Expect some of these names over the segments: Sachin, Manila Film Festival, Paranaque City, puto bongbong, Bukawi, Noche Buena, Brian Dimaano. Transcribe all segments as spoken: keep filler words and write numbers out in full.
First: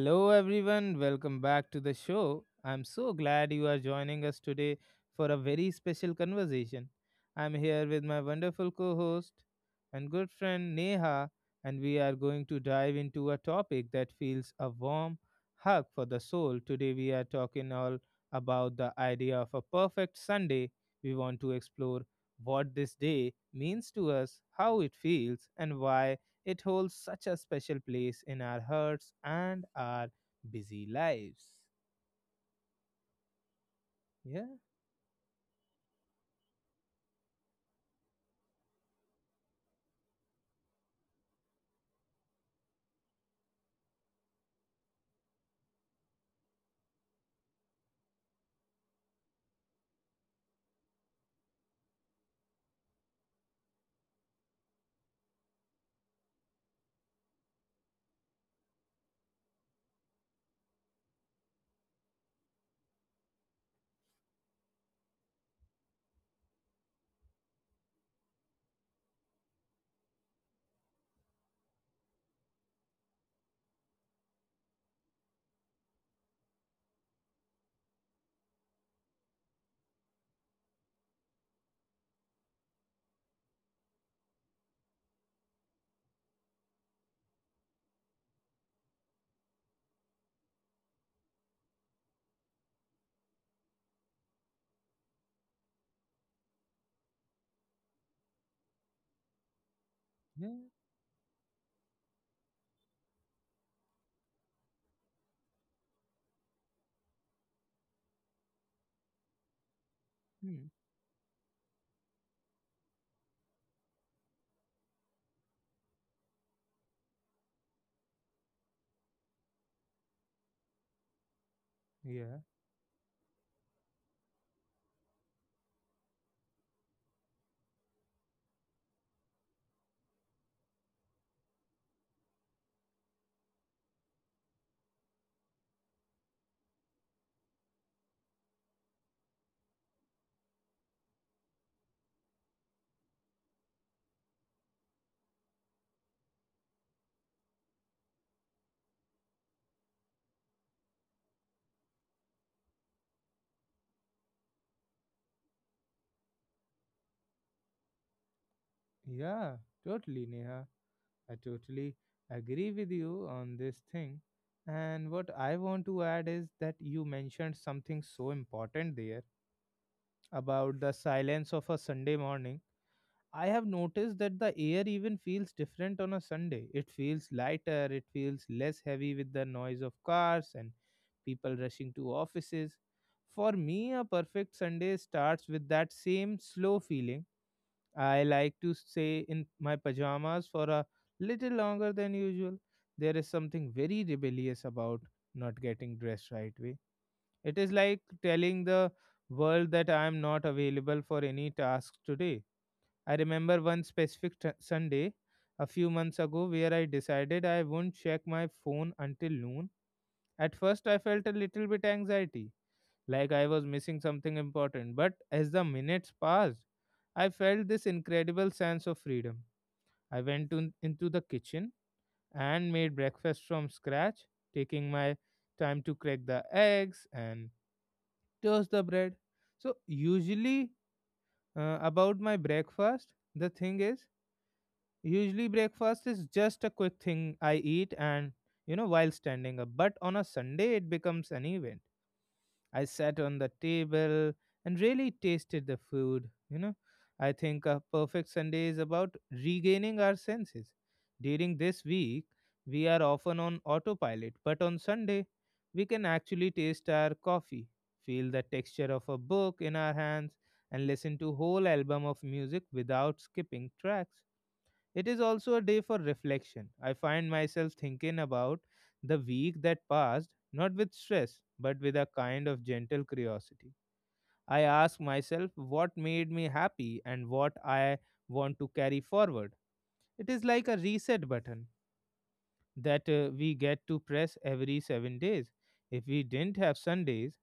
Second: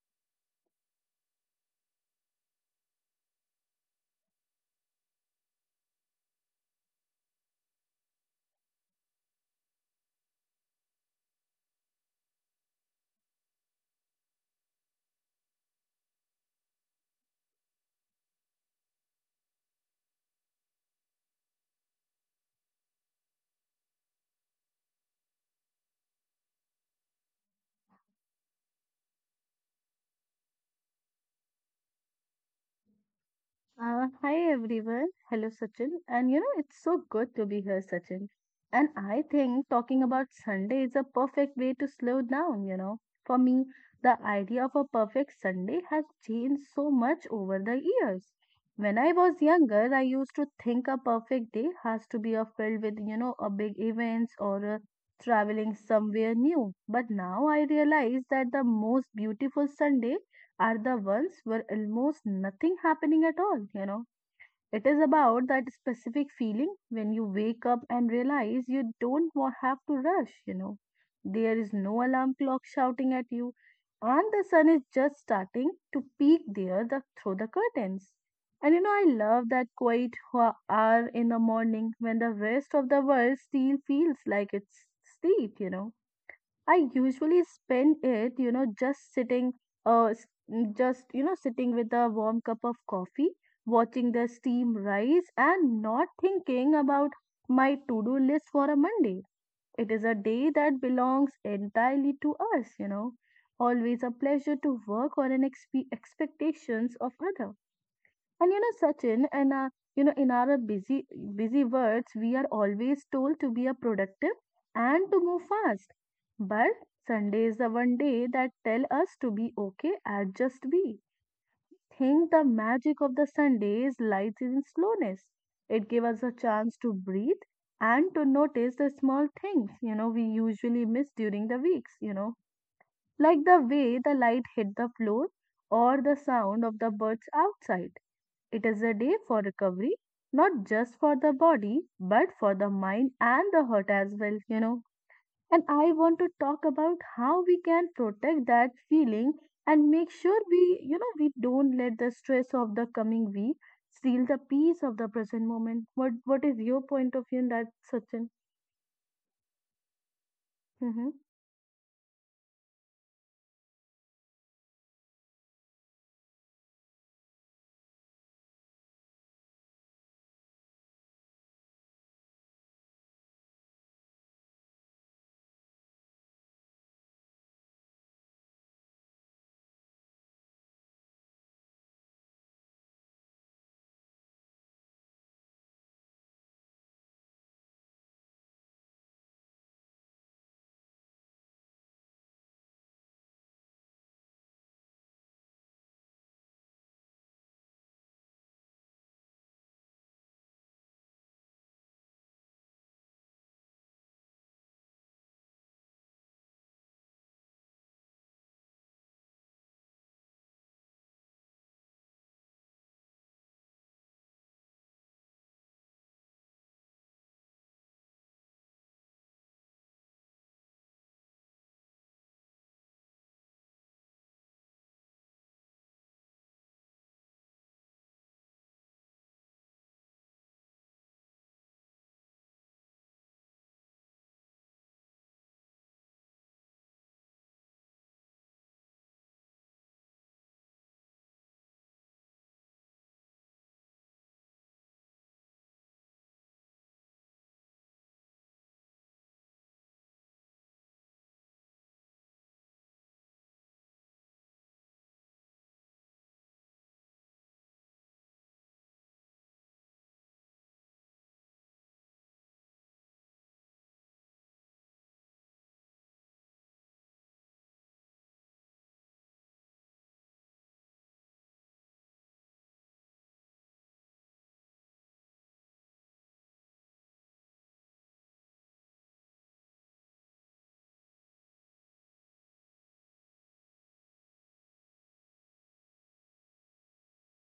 Hello, everyone. Welcome back to the show. I'm so glad you are joining us today for a very special conversation. I'm here with my wonderful co host and good friend Neha, and we are going to dive into a topic that feels a warm hug for the soul. Today, we are talking all about the idea of a perfect Sunday. We want to explore what this day means to us, how it feels, and why it holds such a special place in our hearts and our busy lives. Uh, hi Yeah, everyone. Hello Sachin. And you know, it's so good to be here, Sachin. And I think talking about Sunday is a perfect way to slow down, you know. For me, the idea of a perfect Sunday has changed so much over the years. When I was younger, I used to think a perfect day has to be uh, filled with, you know, a big events or uh, traveling somewhere new. But now I realize that the most beautiful Sunday are the ones where almost nothing happening at all, you know. It is about that specific feeling when you wake up and realize you don't wa- have to rush, you know. There is no alarm clock shouting at you, and the sun is just starting to peek there the, through the curtains. And you know, I love that quiet ho- hour in the morning when the rest of the world still feels like it's sleep, you know. I usually spend it, you know, just sitting, uh, s- mm, just, you know, sitting with a warm cup of coffee, watching the steam rise, and not thinking about my to do list for a Monday. It is a day yeah, that belongs entirely to us, you know. Always a pleasure to work on an expe- expectations of others. And you know, Sachin, and uh, you know, in our hmm, busy busy words, we are always told to be a productive and to move fast. But Sunday is the one day that tell us to be okay and just be. Think yeah, the magic of the Sundays lies in slowness. It gives us a chance to breathe and to notice the small things, you know, we usually miss during the weeks, you know, like the way the light hit the floor or the sound of the birds outside. It is a day for recovery, not just for the body, but for the mind and the heart as well, you know. And I want to talk about how we can protect that feeling and make sure we, you know, we don't let the stress of the coming week steal the peace of the present moment. What what is your point of view in that, Sachin? yeah, totally, Neha. Mm-hmm. I totally agree with you on this thing. And what I want to add is that you mentioned something so important there about the silence of a Sunday morning. I have noticed that the air even feels different on a Sunday. It feels lighter, it feels less heavy with the noise of cars and people rushing to offices. For me, a perfect Sunday starts with that same slow feeling. I like to stay in my pajamas for a little longer than usual. There is something very rebellious about not getting dressed right away. It is like telling the world that I am not available for any tasks today. I remember one specific t- Sunday a few months ago where I decided I wouldn't check my phone until noon. At first, I felt a little bit anxiety, like I was missing something important. But as the minutes passed, I felt this incredible sense of freedom. I went to, into the kitchen and made breakfast from scratch, taking my time to crack the eggs and toast the bread. So, usually, uh, about my breakfast, the thing is, usually, breakfast is just a quick thing I eat and, you know, while standing up. But on a Sunday, it becomes an event. I sat on the table and really tasted the food, you know. I think a perfect Sunday is about regaining our senses. During this week, we are often on autopilot, but on Sunday, we can actually taste our coffee, feel the texture of a book in our hands, and listen to whole album of music without skipping tracks. It is also a day for reflection. I find myself thinking about the week that passed, not with stress, but with a kind of gentle curiosity. I ask myself what made me happy and what I want to carry forward. It is like a reset button that uh, we get to press every seven days. If we didn't have Sundays,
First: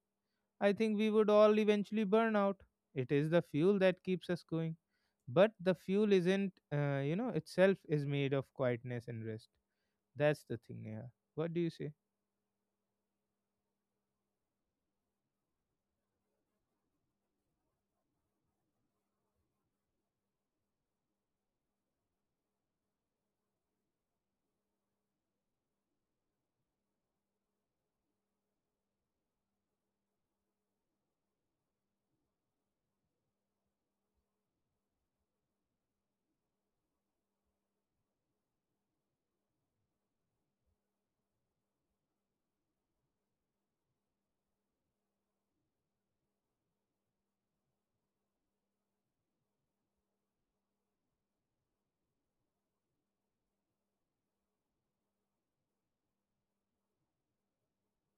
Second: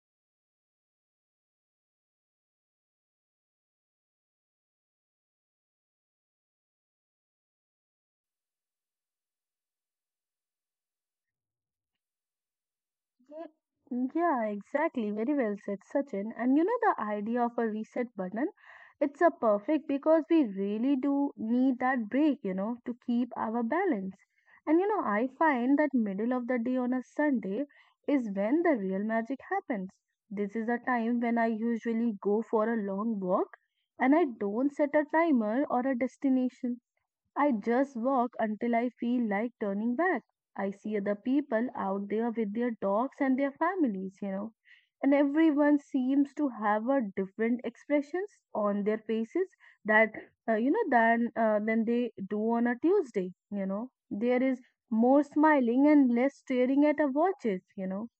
I think we would all eventually burn out. It is the fuel that keeps us going. But the fuel isn't, uh, you know, itself is made of quietness and rest. That's the thing, yeah. What do you say? Ye- Yeah, exactly. Very well said, Sachin. And you know, the idea of a reset button, it's a perfect because we really do need that break, you know, to keep our balance. And you know, I find that middle of the day on a Sunday is when the real magic happens. This is a time when I usually go for a long walk and I don't set a timer or a destination. I just walk until I feel like turning back. I see other people out there with their dogs and their families, you know, and everyone seems to have a different expressions on their faces that uh, you know than uh, than they do on a Tuesday. You know, there is more smiling and less staring at our watches. You know,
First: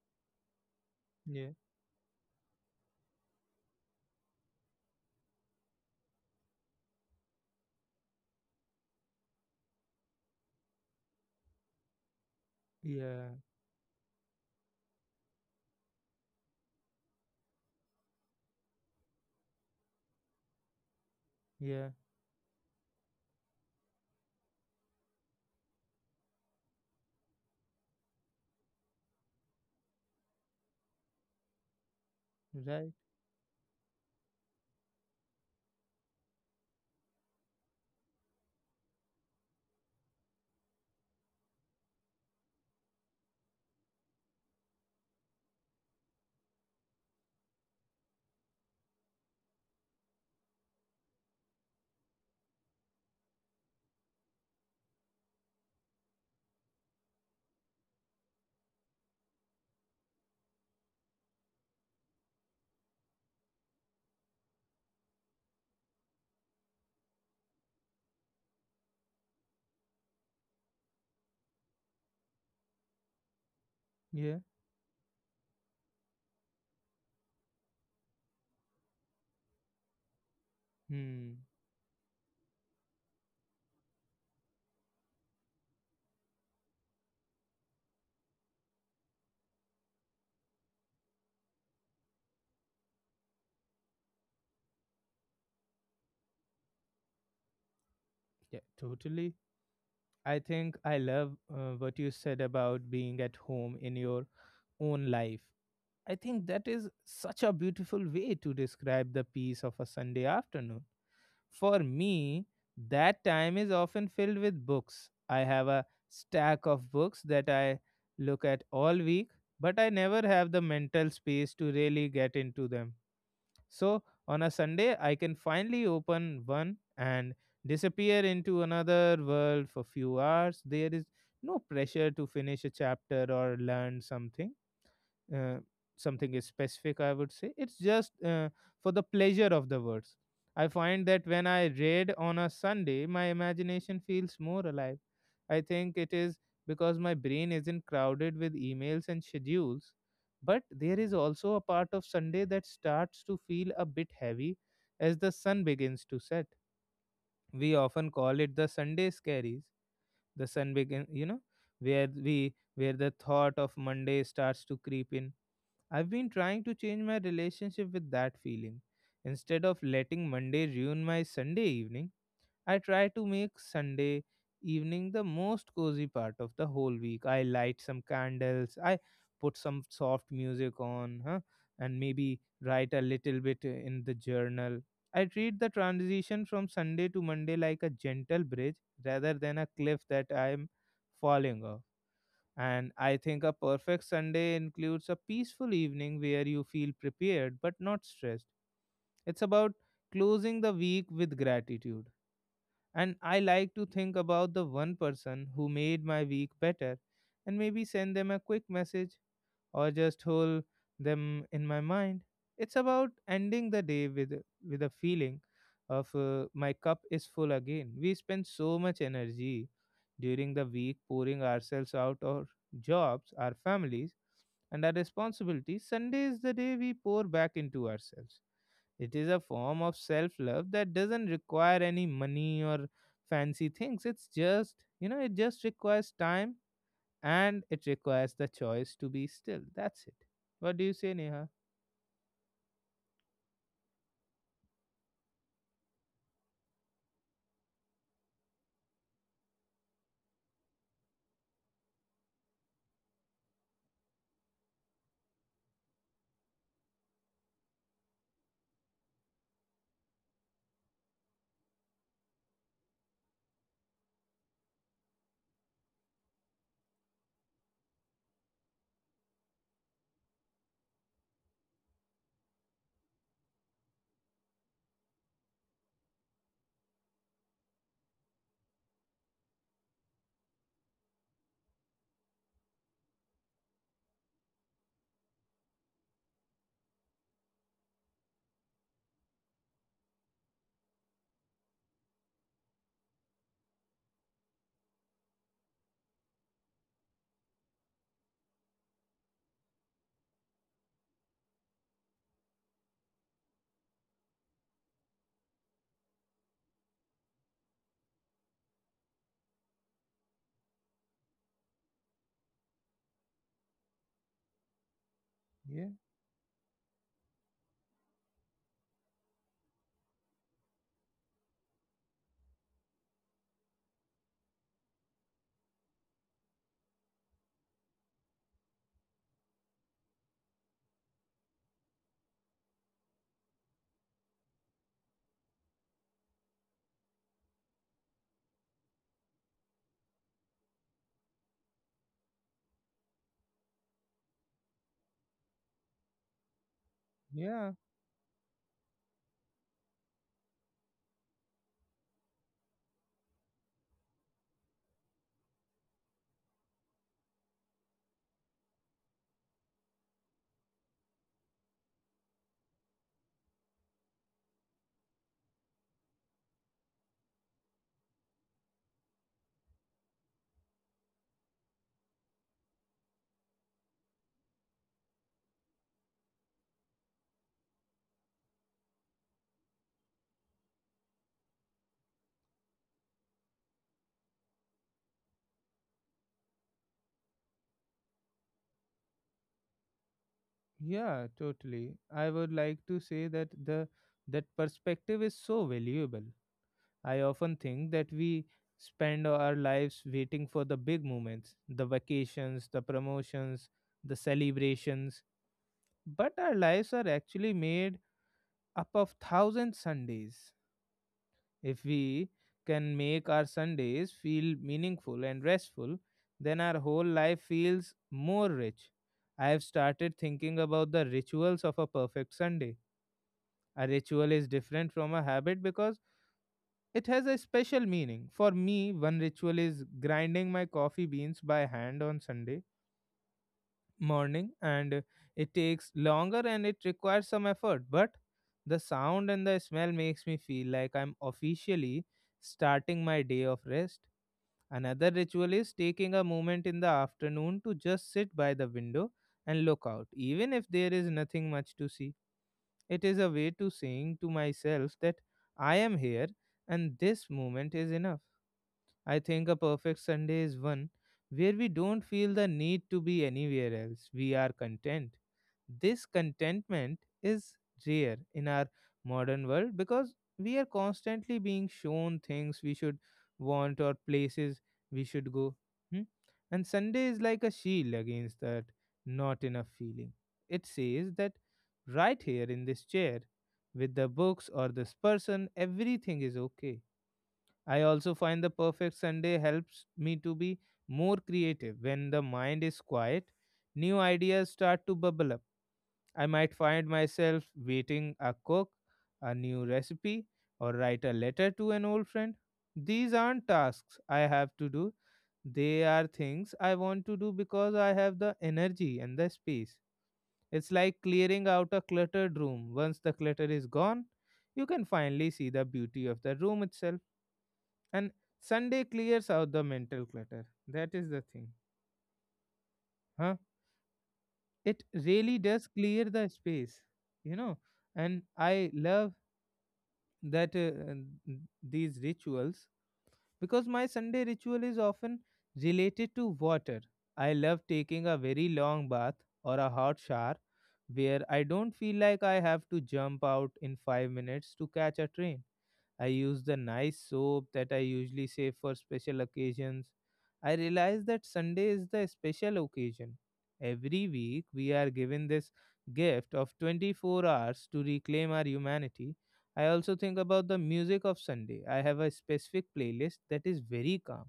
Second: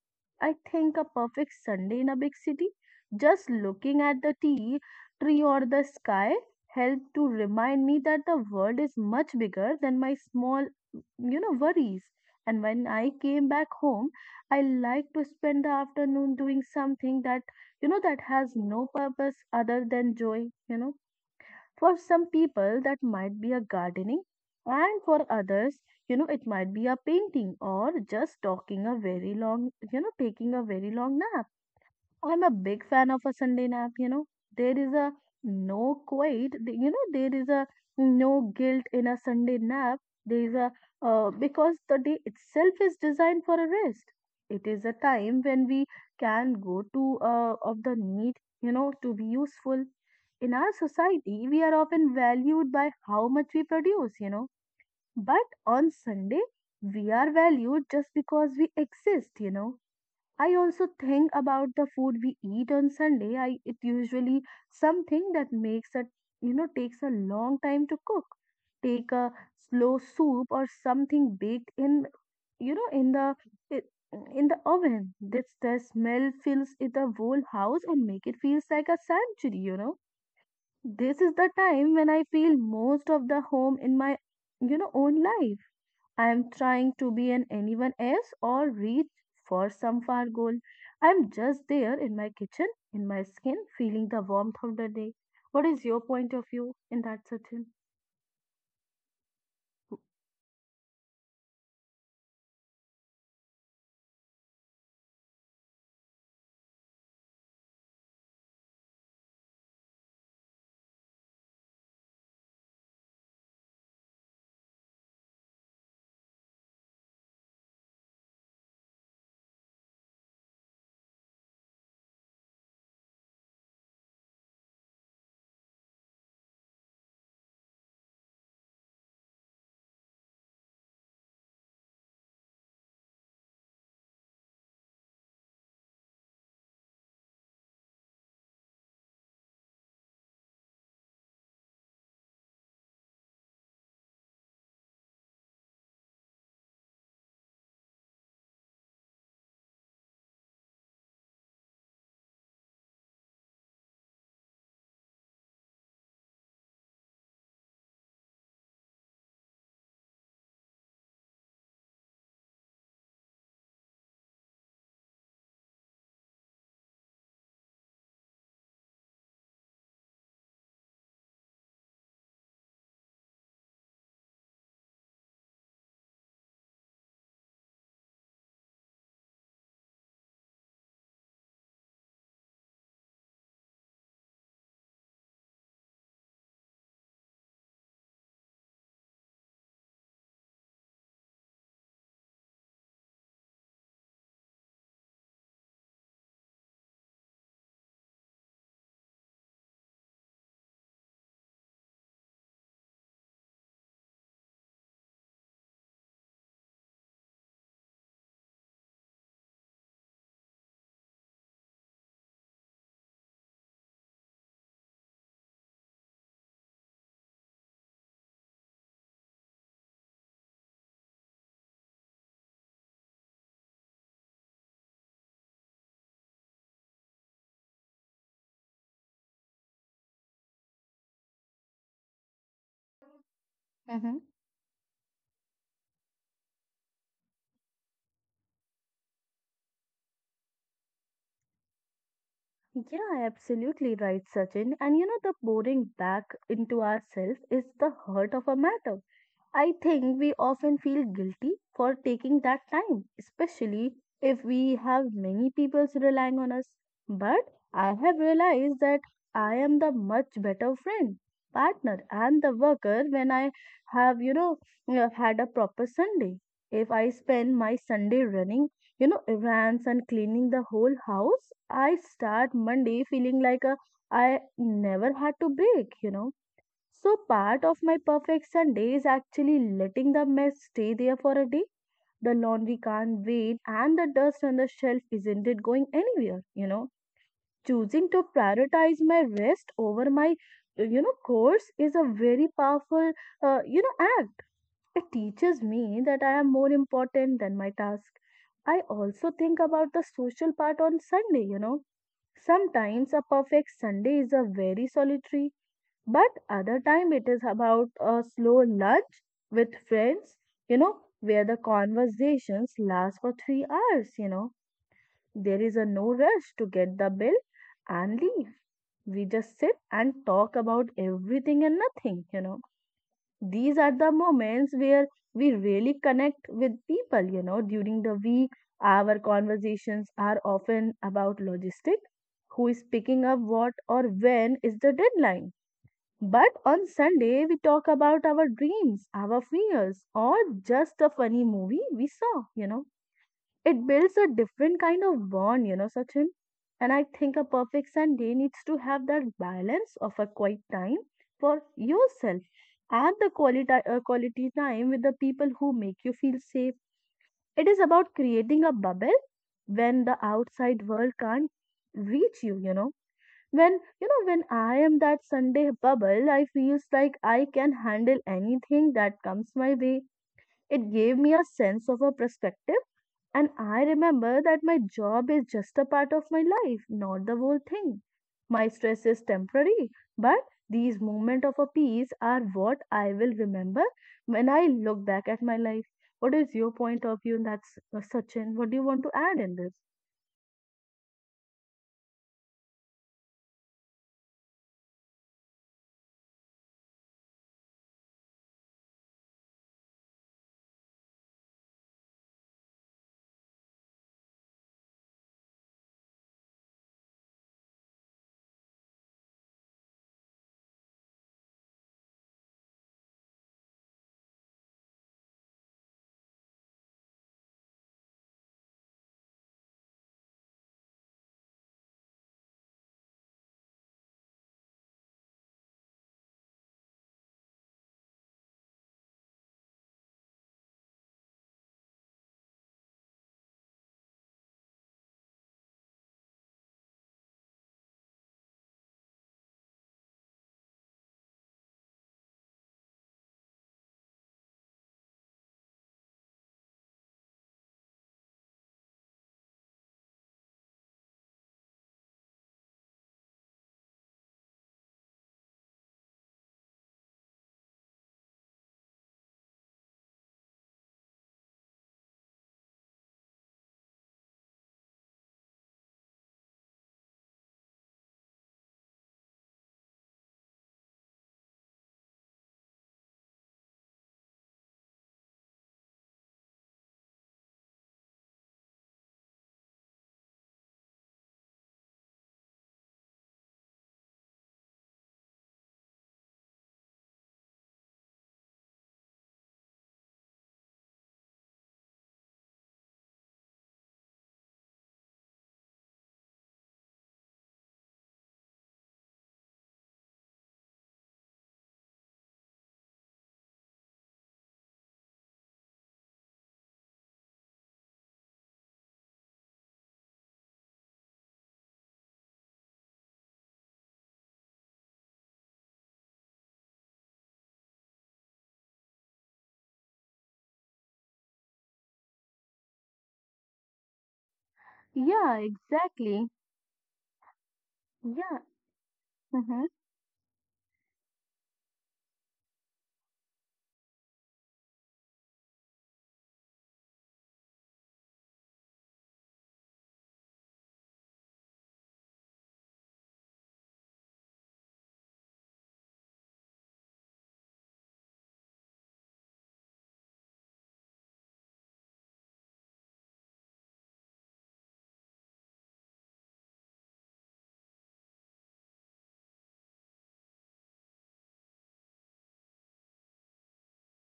I think a Yeah. perfect Sunday in a big city, just looking at the tea tree or the sky, helped to remind me that the world is much bigger than my small, you know, worries. And when I Yeah, came back home, I like to spend the afternoon doing something that, you know, that has no purpose other than joy, you know. yeah, For some people, that might be a gardening, and for others, you know, it might be a painting or just talking a very long, you know, taking a very long nap. I'm a big right. fan of a Sunday nap, you know. There is a no quite, th- you know, there is a no guilt in a Sunday nap. There is a, uh, because the day itself is designed for a rest. It is a time when we can go to, uh, of the need, you know, to be useful. In our society, we are often valued by how much we produce, you know. But on Sunday, we are valued just because we exist, you know. I also think about the food we eat on Sunday. I it usually something that makes a you know takes a long time to cook. Take a slow soup or something baked in you know in the i- Yeah. in the oven. This the smell fills it the whole house and make it feels like a sanctuary, you know. This is Hmm. the time when I feel most of the home in my you know own life. I'm trying to be an anyone else or reach for some far goal. I'm just there in my kitchen, in my skin, feeling the warmth of the day. What is your point of view in that, Sachin? Yeah, totally. I think I love uh, what you said about being at home in your own life. I think that is such a beautiful way to describe the peace of a Sunday afternoon. For me, that time is often filled with books. I have a stack of books that I look at all week, but I never have the mental space to really get into them. So on a Sunday, I can finally open one and disappear into another world for few hours. There is no pressure to finish a chapter or learn something uh, something is specific, I would say. It's just uh, for the pleasure of the words. I find that when I read on a Sunday, my imagination feels more alive. I think it is because my brain isn't crowded with emails and schedules, but there is also a part of Sunday that starts to feel a bit heavy as the sun begins to set. We often call it the Sunday scaries, the sun begin you know where we where the thought of Monday starts to creep in. I've been trying to change my relationship with that feeling. Instead of letting Monday ruin my Sunday evening, I try to make Sunday evening the most cozy part of the whole week. I light some candles, I put some soft music on, huh? and maybe write a little bit in the journal. I treat the transition from Sunday to Monday like a gentle bridge rather than a cliff that I'm falling off. And I think a perfect Sunday includes a peaceful evening where you feel prepared but not stressed. It's about closing the week with gratitude. And I like to think about the one person who made my week better and maybe send them a quick message or just hold them in my mind. It's about ending the day with with a feeling of uh, my cup is full again. We spend so much energy during the week pouring ourselves out our jobs, our families, and our responsibilities. Sunday is the day we pour back into ourselves. It is a form of self love that doesn't require any money or fancy things. Mm-hmm. It's just, you know, it just requires time and it requires the choice to be still. That's it. What do you say, Neha? Yeah, absolutely right, Sachin. And you know, the pouring back into ourselves is the heart of a matter. I think we often feel guilty for taking that time, especially if we have many people relying on us. But I have realized that I am the much better friend, partner, and the worker when I have, you know, uh, had a proper Sunday. If I spend my Sunday running, you know, errands and cleaning the whole house, I start Monday feeling like a, I never had to break, you know. So part of my perfect Sunday is actually letting the mess stay there for a day. The laundry can't wait and the dust on the shelf isn't it going anywhere, you know. Choosing to prioritize my rest over my uh, you know course is a very powerful uh, you know act. It teaches me that I am more important than my task. I also think about the social part on Sunday, you know. Sometimes a perfect Sunday is a very solitary but other time it is about a slow lunch with friends, you know, where the conversations last for three hours, you know. There is Yeah, a no rush to get the bill and leave. We just sit and talk about everything and nothing, you know. These are the moments where we really connect with people, you know. During the week, our conversations are often about logistics, who is picking up what or when is the deadline, but on Sunday, we talk about our dreams, our fears, or just a funny movie we saw, you know. It builds a different kind of bond, you know, Sachin. And I think a yeah, perfect Sunday needs to have that balance of a quiet time for yourself and the quality, uh, quality time with the people who make you feel safe. It is about creating a bubble when the outside world can't reach you, you know. When you know when I am that Sunday bubble I feels like I can handle anything that comes my way. It gave me a sense of a perspective, and I remember that my job is just a part of my life, not the whole thing. My stress is temporary, but these moments of a peace are what I will remember when I look back at my life. What is your point of view in that, S- uh, sachin what do you want to add in this? yeah, totally. I would like to say that the that perspective is so valuable. I often think that we spend our lives waiting for the big moments, the vacations, the promotions, the celebrations, but our lives are actually made up of thousand Sundays. If we can make our Sundays feel meaningful and restful, then our whole life feels more rich. I have started thinking about the rituals of a perfect Sunday. A ritual is different from a habit because it has a special meaning. For me, one ritual is grinding my coffee beans by hand on Sunday morning, and it takes longer and it requires some effort, but the sound and the smell makes me feel like I'm officially starting my day of rest. Another ritual is taking a moment in the afternoon to just sit by the window and look out, even if there is nothing much to see. It is a way to saying to myself that I am here and this moment is enough. I think a perfect Sunday is one where we don't feel the need to be anywhere else. We are content. This contentment is rare in our modern world because we are constantly being shown things we should want or places we should go. Hmm? And Sunday is like a shield against that not enough feeling. It says that right here in this chair, with the books or this person, everything is okay. I also find the perfect Sunday helps me to be more creative. When the mind is quiet, new ideas start to bubble up. I might find myself waiting a cook, a new recipe, or write a letter to an old friend. These aren't tasks I have to do, they are things I want to do because I have the energy and the space. It's like clearing out a cluttered room. Once the clutter is gone, you can finally see the beauty of the room itself. And Sunday clears out the mental clutter. That is the thing. Huh? It really Yeah, does clear the exactly. space, you know. And Yeah. I love Hmm. that uh, n- these rituals because my Sunday ritual is often related to water. I love taking a very long bath or a hot shower where I don't feel like I have to jump out in five minutes to catch a train. I use the nice soap that I usually save for special occasions. I realize that Sunday is the special occasion. Every week, we are given this gift of twenty-four hours to reclaim our humanity. I also think about the music of Sunday. I have a specific playlist that is very calm,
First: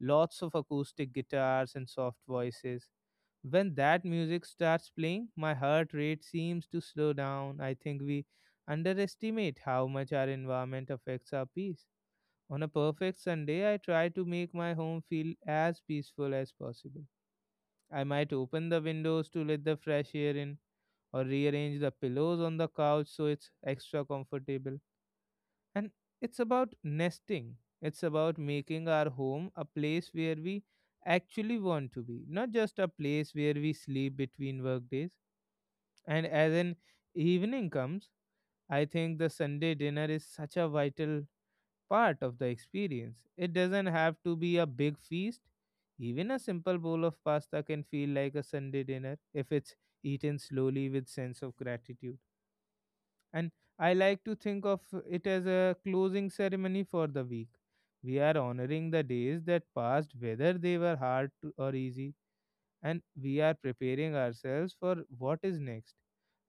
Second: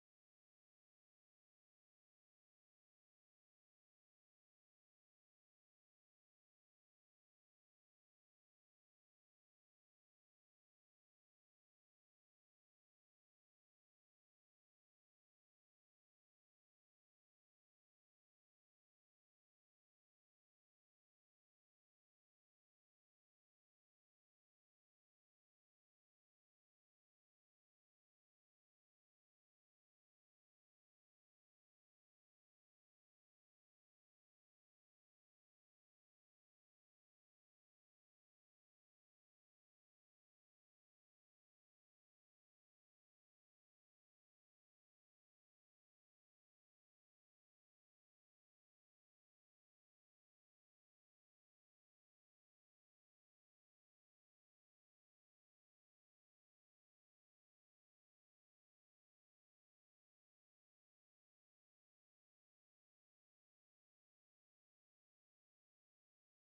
lots of acoustic guitars and soft voices. When that music starts playing, my heart rate seems to slow down. I think we underestimate how much our environment affects our peace. On a perfect Sunday, I try to make my home feel as peaceful as possible. I might open the windows to let the fresh air in or rearrange the pillows on the couch so it's extra comfortable. And it's about nesting, it's about making our home a place where we actually want to be, not just a place where we sleep between workdays. And as an evening comes, I think the Sunday dinner is such a vital part of the experience. It doesn't have to be a big feast. Even a simple bowl of pasta can feel like a Sunday dinner if it's eaten slowly with sense of gratitude. And I like to think of it as a closing ceremony for the week. We are honoring the days that passed, whether they were hard to, or easy, and we are preparing ourselves for what is next.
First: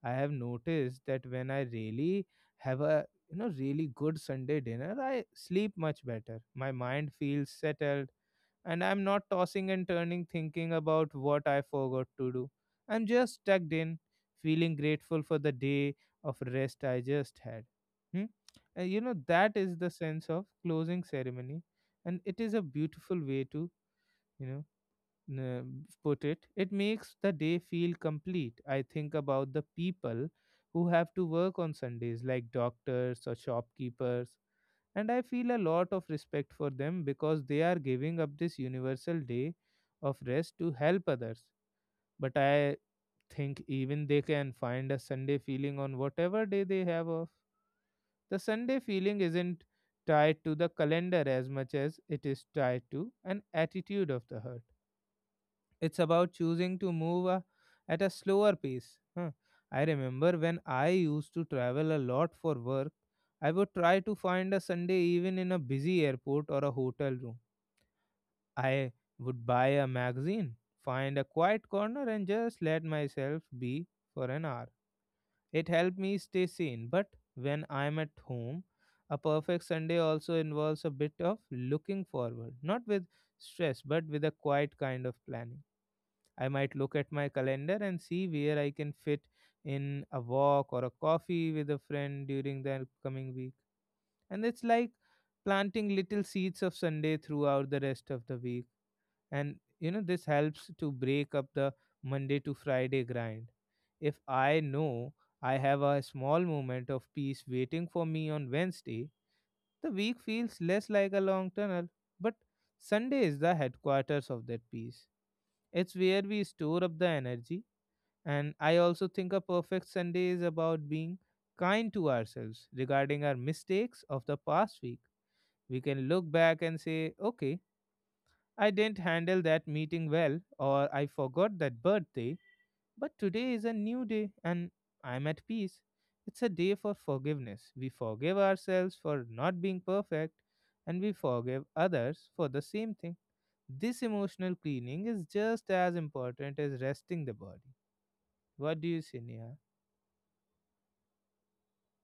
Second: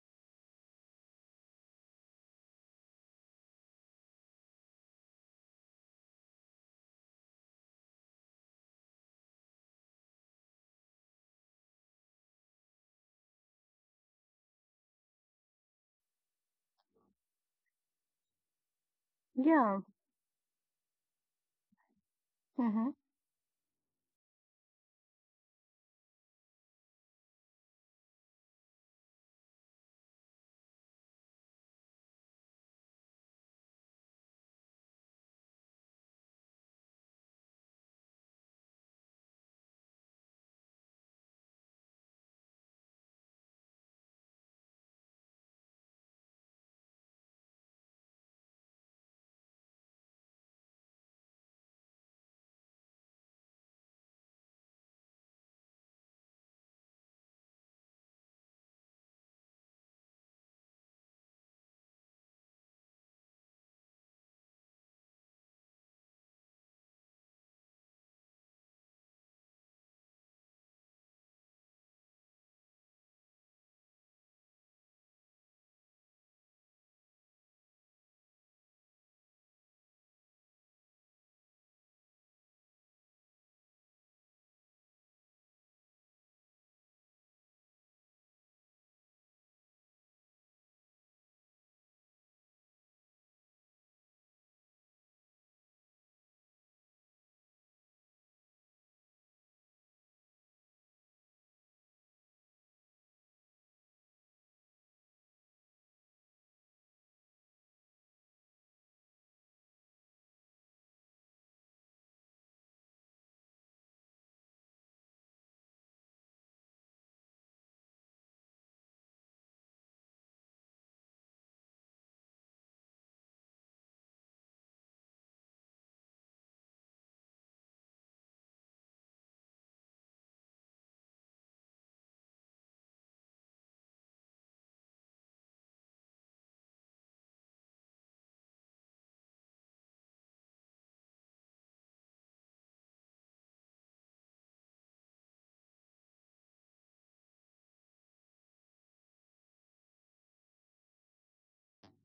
I have noticed that when I really have a you know really good Sunday dinner, I sleep much better. My mind feels settled and I'm not tossing and turning thinking about what I forgot to do. I'm just tucked in, feeling grateful for the day of rest I just had. Hmm? And you know that is Yeah. the sense of closing ceremony and it is a Hmm. beautiful way to you know n- uh, put it, it makes the day feel complete. I think about the people who have to work on Sundays, like doctors or shopkeepers, and I feel a lot of respect for them because they are giving up this universal day of rest to help others. But I think even they can find a Sunday feeling on whatever day they have off. The Sunday feeling isn't tied to the calendar as much as it is tied to an attitude of the heart. It's about choosing to move uh, at a slower pace. huh. I remember when I used to travel a lot for work, I would try to find a Sunday even in a busy airport or a hotel room. I would buy a magazine, find a quiet corner, and just let myself be for an hour. It helped me stay sane. But when I'm at home, a perfect Sunday also involves a bit of looking forward, not with stress, but with a quiet kind of planning. I might look at my calendar and see where I can fit in a walk or a coffee with a friend during the coming week. And it's like planting little seeds of Sunday throughout the rest of the week. And you know, this helps to break up the Monday to Friday grind. If I know I have a small moment of peace waiting for me on Wednesday, the week feels less like a long tunnel. But Sunday is the headquarters of that peace. It's where we store up the energy. And I also think a perfect Sunday is about being kind to ourselves regarding our mistakes of the past week. We can look back and say, okay, I didn't handle that meeting well, or I forgot that birthday, but today is a new day and I'm at peace. It's a day for forgiveness. We forgive ourselves for not being perfect and we forgive others for the same thing. This emotional cleaning is just as important as resting the body. What do you say, Neha?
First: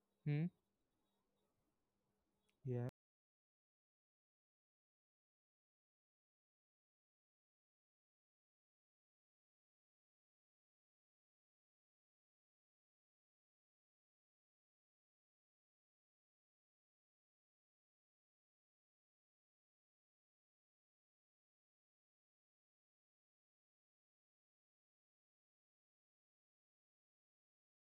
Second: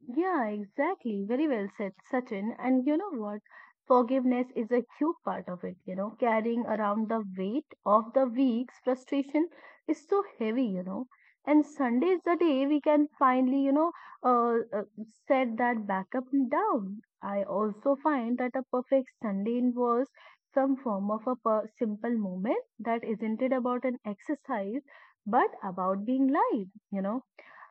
Yeah, Hmm? exactly. Very well said, Sachin. And Yeah, you know what? Forgiveness is a huge part of it. You know, carrying around the weight of the week's frustration is so heavy, you know. And Sunday is the day we can finally, you know, uh, uh, set that back up and down. I also find that a perfect Sunday involves some form of a per- simple moment that isn't it about an exercise, but about being live, you know.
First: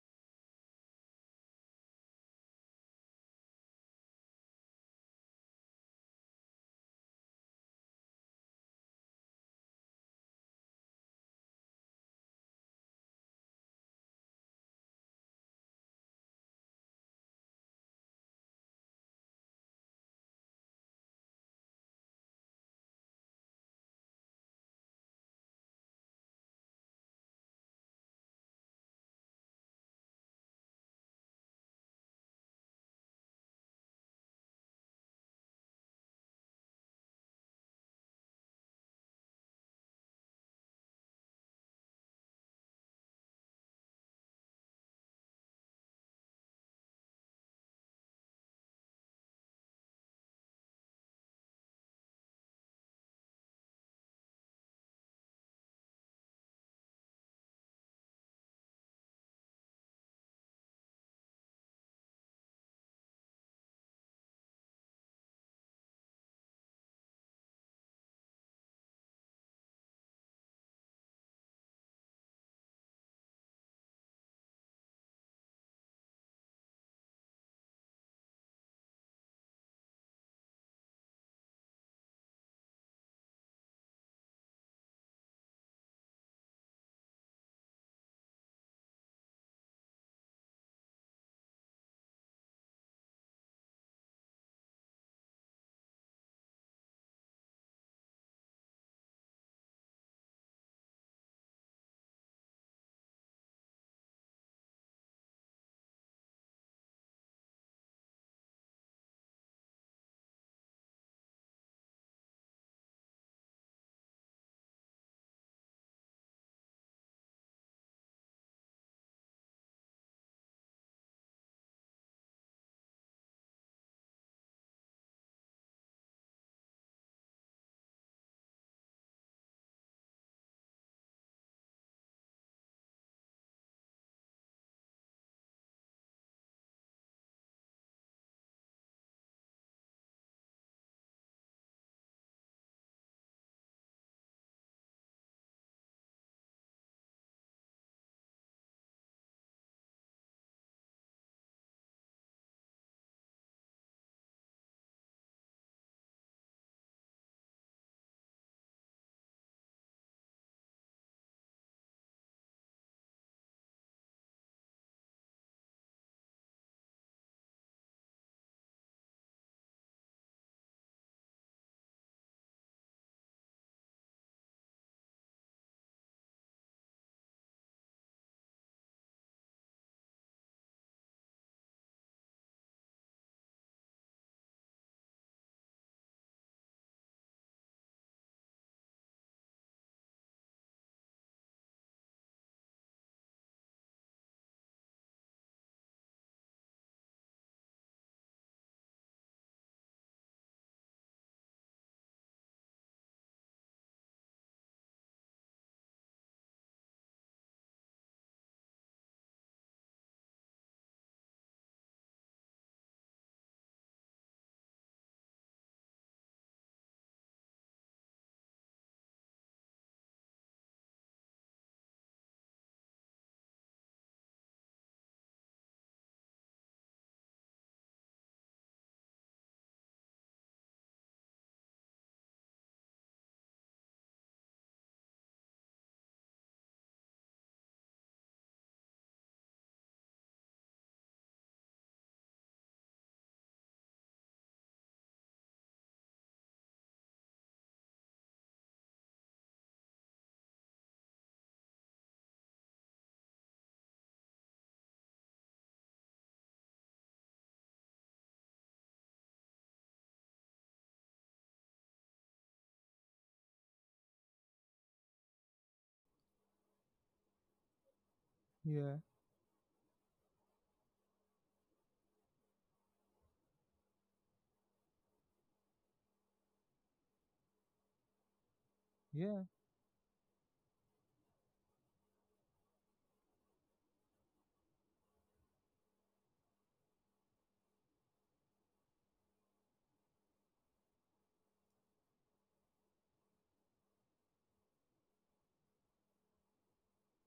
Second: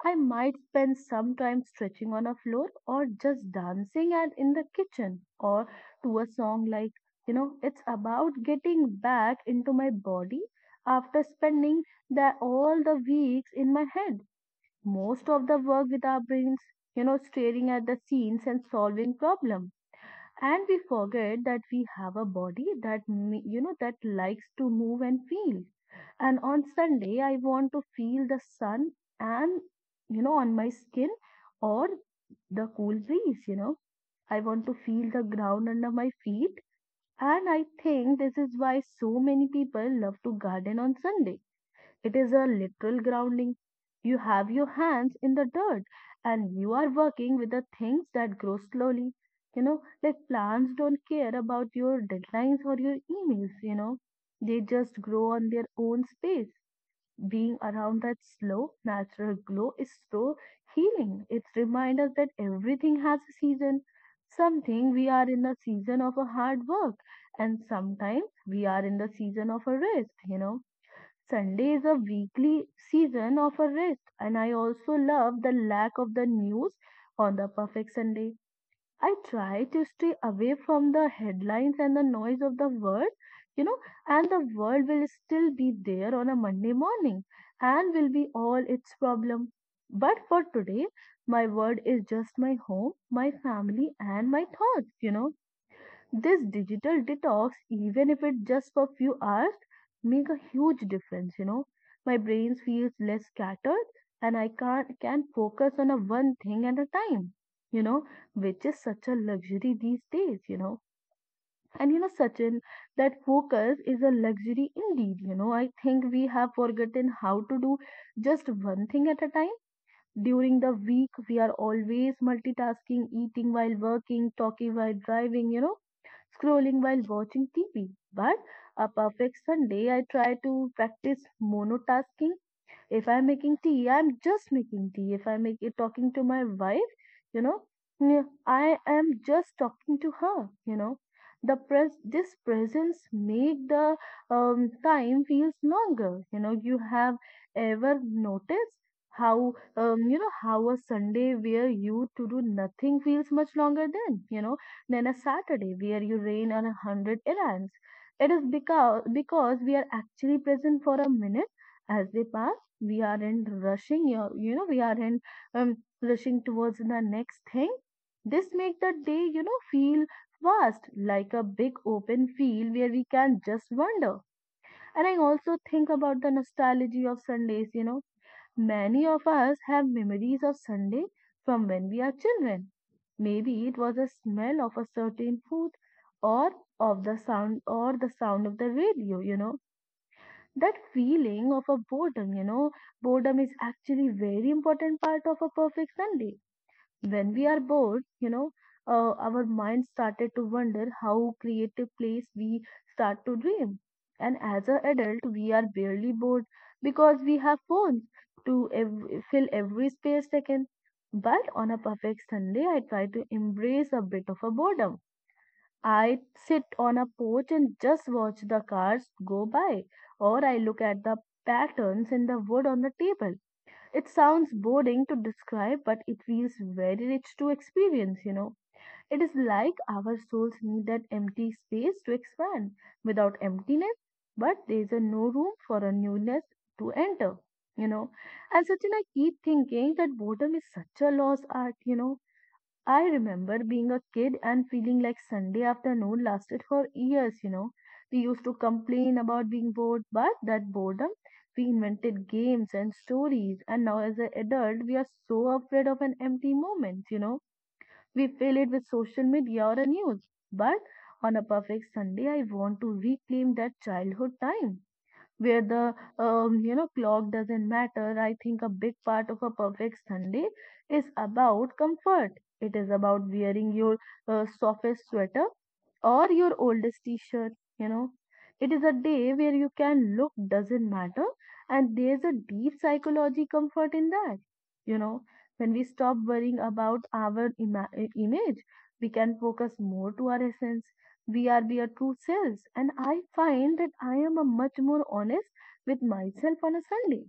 I might spend some time stretching on a floor or just dancing at, in the kitchen or to a song like, you know, it's about getting back into my body after spending the, all the weeks in my head. Most of the work with our brains, you know, staring at the scenes and solving problems and we forget that we have a body that ma- you know that likes to move and feel. And on Sunday I want to feel the sun and, you know, on my skin or the cool breeze, you know. I want to feel the ground under my feet, and I think this is why so many people love to garden on Sunday. It is a literal grounding. You have your hands in the dirt and you are working with the things that grow slowly. You know, like plants don't care about your deadlines or your emails, you know. They just grow on their own space. Being around that slow, natural glow is so healing. It reminds us that everything has a season. Something we are in the season of a hard work, and sometimes we are in the season of a rest, you know. Sunday is a weekly season of a rest, and I also love the lack of the news on the perfect Sunday. I try to stay away from the headlines and the noise of the world, you know, and the world will still be there on a Monday morning and will be all its problem. But for today, my world is just my home, my family, and my thoughts, you know. This digital detox, even if it's just for a few hours, make a huge difference, you know. My brain feels less scattered and I can not can focus on a one thing at a time, you know, which is such a luxury these days, you know. And you know, Sachin, that focus is a luxury indeed, you know. I think we have forgotten how to do just one thing at a time. During the week, we are always multitasking, eating while working, talking while driving, you know scrolling while watching T V. But a perfect Sunday, I try to practice monotasking. If I'm making tea, I'm just making tea. If I'm making talking to my wife, you know, mm, I am just talking to her. You know, the pres this presence make the um, time feels longer. You know, you have ever noticed how um, you know how a Sunday where you to do nothing feels much longer than you know than a Saturday where you rain on a hundred errands. It is because because we are actually present for a minute as they pass. We aren't rushing your you know we aren't um, rushing towards the next thing. This make the day you know feel vast like a big open field where we can just wander. And I also think about the nostalgia of sundays you know Many of us have memories of Sunday from when we are children. Maybe it was the smell of a certain food or of the sound or the sound of the radio you know That feeling of a boredom, you know, boredom is actually very important part of a perfect Sunday. When we are bored, you know, uh, our mind started to wonder how creative place we start to dream. And as an adult, we are barely bored because we have phones to ev- fill every space taken. But on a perfect Sunday, I try to embrace a bit of a boredom. I'd sit on a porch and just watch the cars go by, or I look at the patterns in the wood on the table. It sounds boring to describe, but it feels very rich to experience, you know. It is like our souls need that empty space to expand. Without emptiness, but there's a no room for a newness to enter, you know. And Sachin, I keep thinking that boredom is such a lost art, you know I remember being a kid and feeling like Sunday afternoon lasted for years, you know. We used to complain about being bored, but that boredom, we invented games and stories, and now as an adult, we are so afraid of an empty moment, you know. We fill it with social media or the news. But on a perfect Sunday, I want to reclaim that childhood time where the um, you know clock doesn't matter. I think a big yeah, part of a perfect Sunday is about comfort. It is about wearing your uh, softest sweater or your oldest t-shirt you know it is a day yeah, where you can look doesn't matter. And there's a deep psychology comfort in that you know when we stop worrying about our ima- image, we can focus more to our essence. We are their true selves. And I find that I am a much more honest with myself on a Sunday.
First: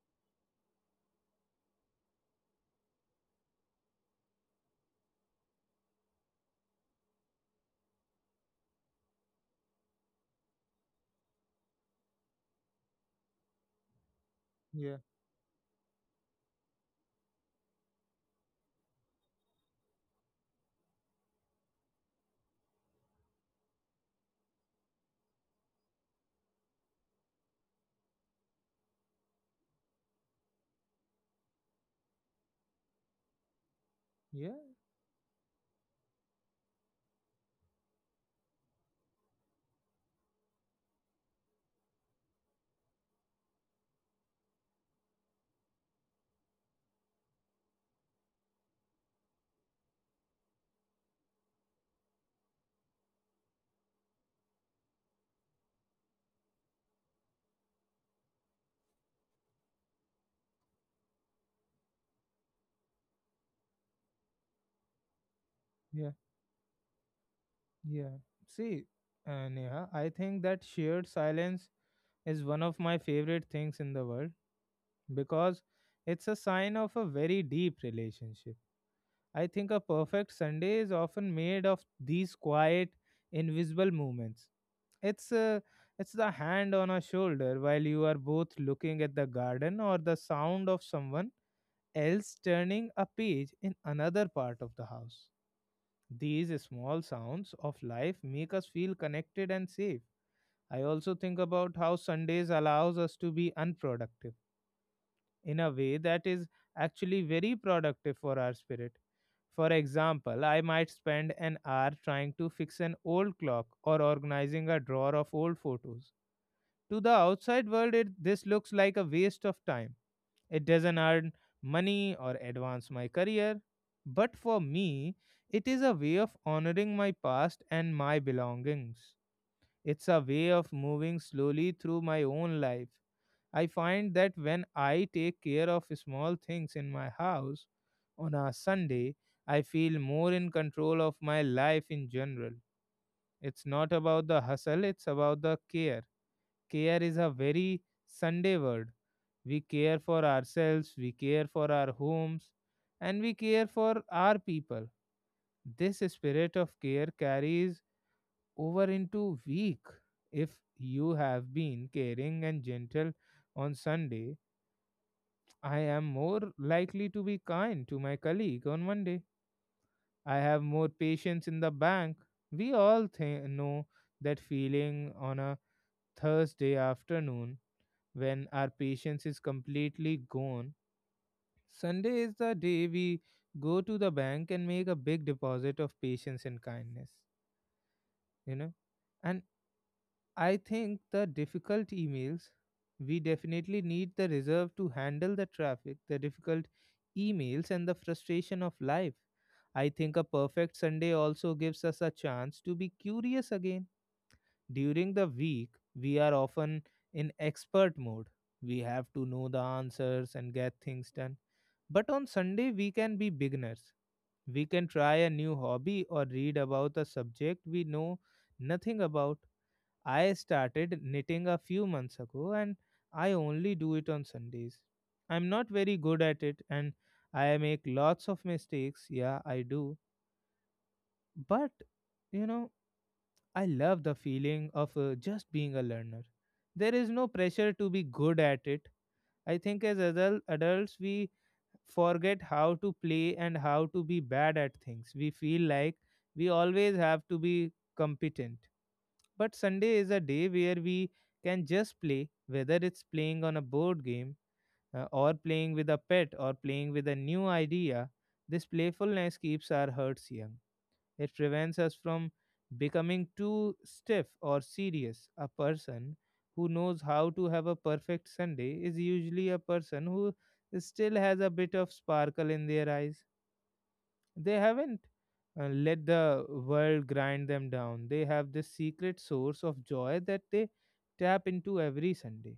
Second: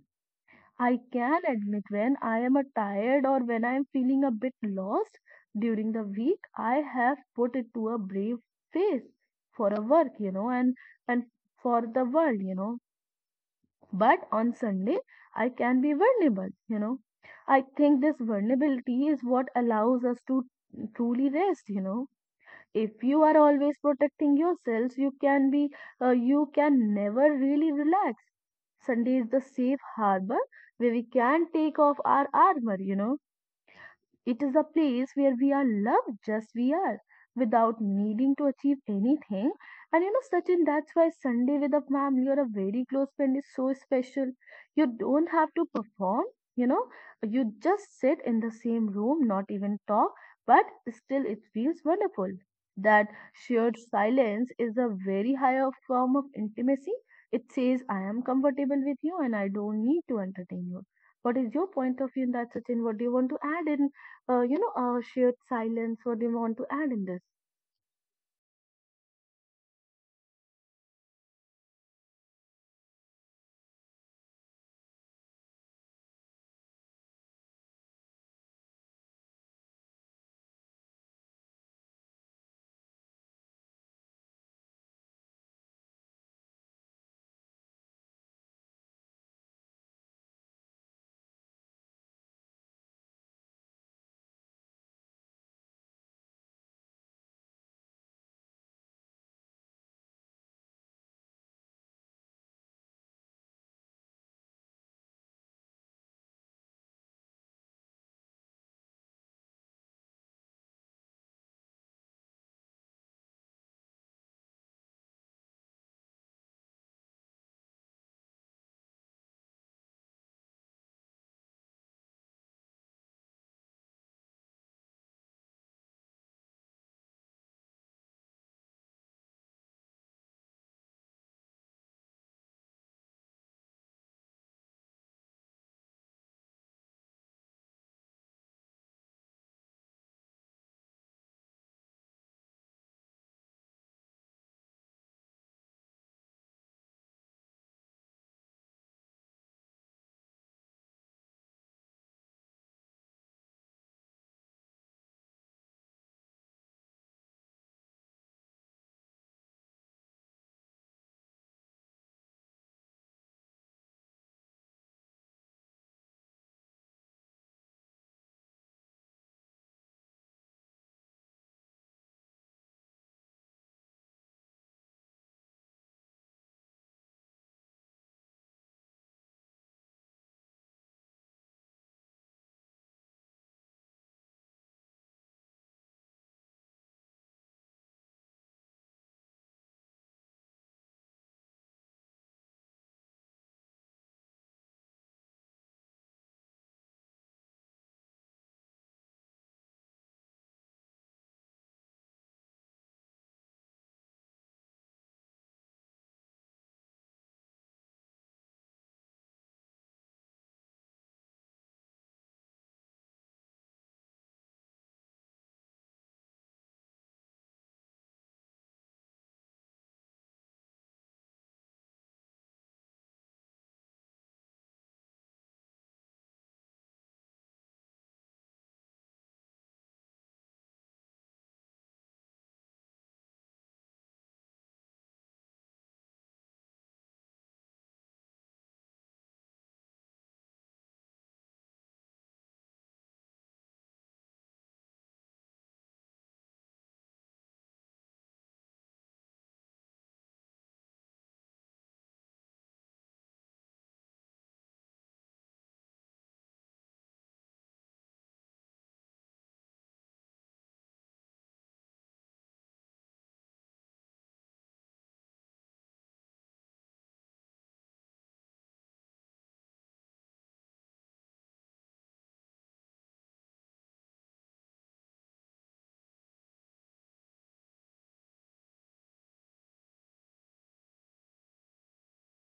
I can admit when I am a tired or when I am feeling a bit lost during the week. I have put it to a brave face for a work, you know, and and for the world, you know. But on yeah, Sunday, I can be vulnerable, you know. I think this vulnerability is what allows us to truly rest, you know If you are always protecting yourselves, you can be uh, you can never really relax. Sunday is the safe harbor where we can take off our armor you know yeah, It is a place where we are loved just we are without needing to achieve anything. And you know, Sachin, that's why Sunday with a family or a very close friend is so special. You don't have to perform, you know, you just sit in the same room, not even talk, but still it feels wonderful. That shared silence is a very higher form of intimacy. It says, I am comfortable with you and I don't need to entertain you. What is your point of view in that, Sachin? What do you want to add in uh, you know, uh, shared yeah, silence? What do you want to add in this? yeah. See, uh, Neha, I think that shared silence is one of my favorite things in the world because it's a sign of a very deep relationship. I think a perfect Sunday is often made of these quiet, invisible movements. It's uh, it's the hand on a shoulder while you are both looking at the garden or the sound of someone else turning a page in another part of the house. These small sounds of life make us feel connected and safe. I also think about how Sundays allows us to be unproductive in a way that is actually very productive for our spirit. For example, I might spend an hour trying to fix an old clock or organizing a drawer of old photos. To the outside world, it, this looks like a waste of time. It doesn't earn money or advance my career. But for me, it is a way of honoring my past and my belongings. It's a way of moving slowly through my own life. I find that when I take care of small things in my house on a Sunday, I feel more in control of my life in general. It's not about the hustle, it's about the care. Care is a very Sunday word. We care for ourselves, we care for our homes, and we care for our people. This spirit of care carries over into week. If you have been caring and gentle on Sunday, I am more likely to be kind to my colleague on Monday. I have more patience in the bank. We all th- know that feeling on a Thursday afternoon when our patience is completely gone. Sunday is the day we go to the bank and make a big deposit of patience and kindness, you know. And I think the difficult emails, we definitely need the reserve to handle the traffic, the difficult emails, and the frustration of life. I think a perfect Sunday also gives us a chance to be curious again. During the week, we are often in expert mode. We have to know the answers and get things done. But on Sunday, we can be beginners. We can try a new hobby or read about a subject we know nothing about. I started knitting a few months ago and I only do it on Sundays. I'm not very good at it and I make lots of mistakes. Yeah, I do. But, you know, I love the feeling of uh, just being a learner. There is no pressure to be good at it. I think as adult, adults, we forget how to play and how to be bad at things. We feel like we always have to be competent, but Sunday is a day where we can just play, whether it's playing on a board game, uh, or playing with a pet, or playing with a new idea. This playfulness keeps our hearts young. It prevents us from becoming too stiff or serious. A person who knows how to have a perfect Sunday is usually a person who still has a bit of sparkle in their eyes. They haven't uh, let the world grind them down. They have this secret source of joy that they tap into every Sunday.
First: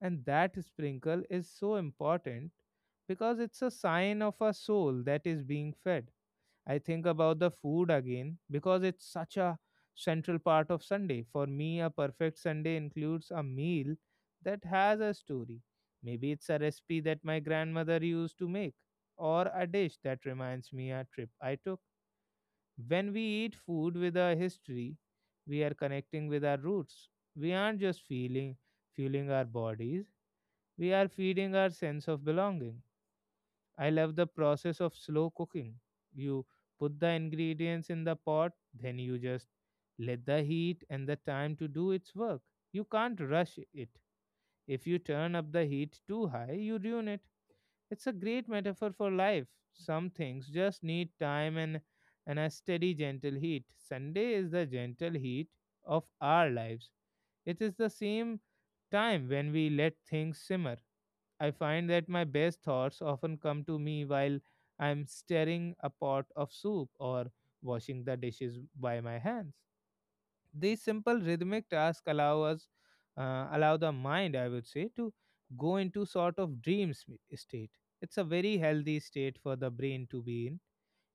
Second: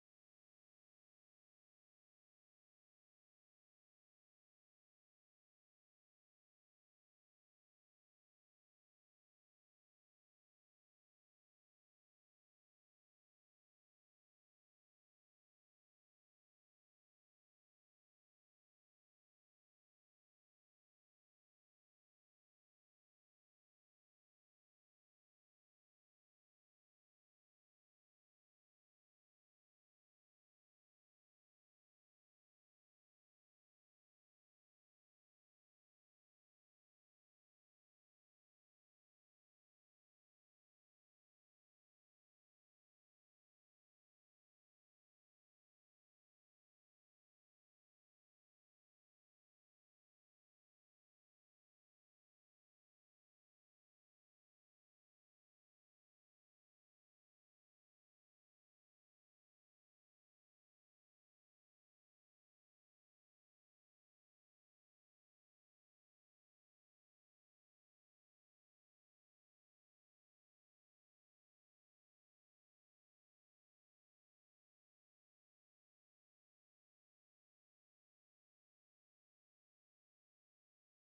And that sprinkle is so important because it's a sign of a soul that is being fed. I think about the food again because it's such a central part of Sunday. For me, a perfect Sunday includes a meal that has a story. Maybe it's a recipe that my grandmother used to make, or a dish that reminds me a trip I took. When we eat food with a history, we are connecting with our roots. We aren't just feeling fueling our bodies, we are feeding our sense of belonging. I love the process of slow cooking. You put the ingredients in the pot, then you just let the heat and the time to do its work. You can't rush it. If you turn up the heat too high, you ruin it. It's a great metaphor for life. Some things just need time and, and a steady, gentle heat. Sunday is the gentle heat of our lives. It is the same time when we let things simmer. I find that my best thoughts often come to me while I'm stirring a pot of soup or washing the dishes by my hands. These simple rhythmic tasks allow us, uh, allow the mind, I would say, to go into sort of dream sm- state. It's a very healthy state for the brain to be in.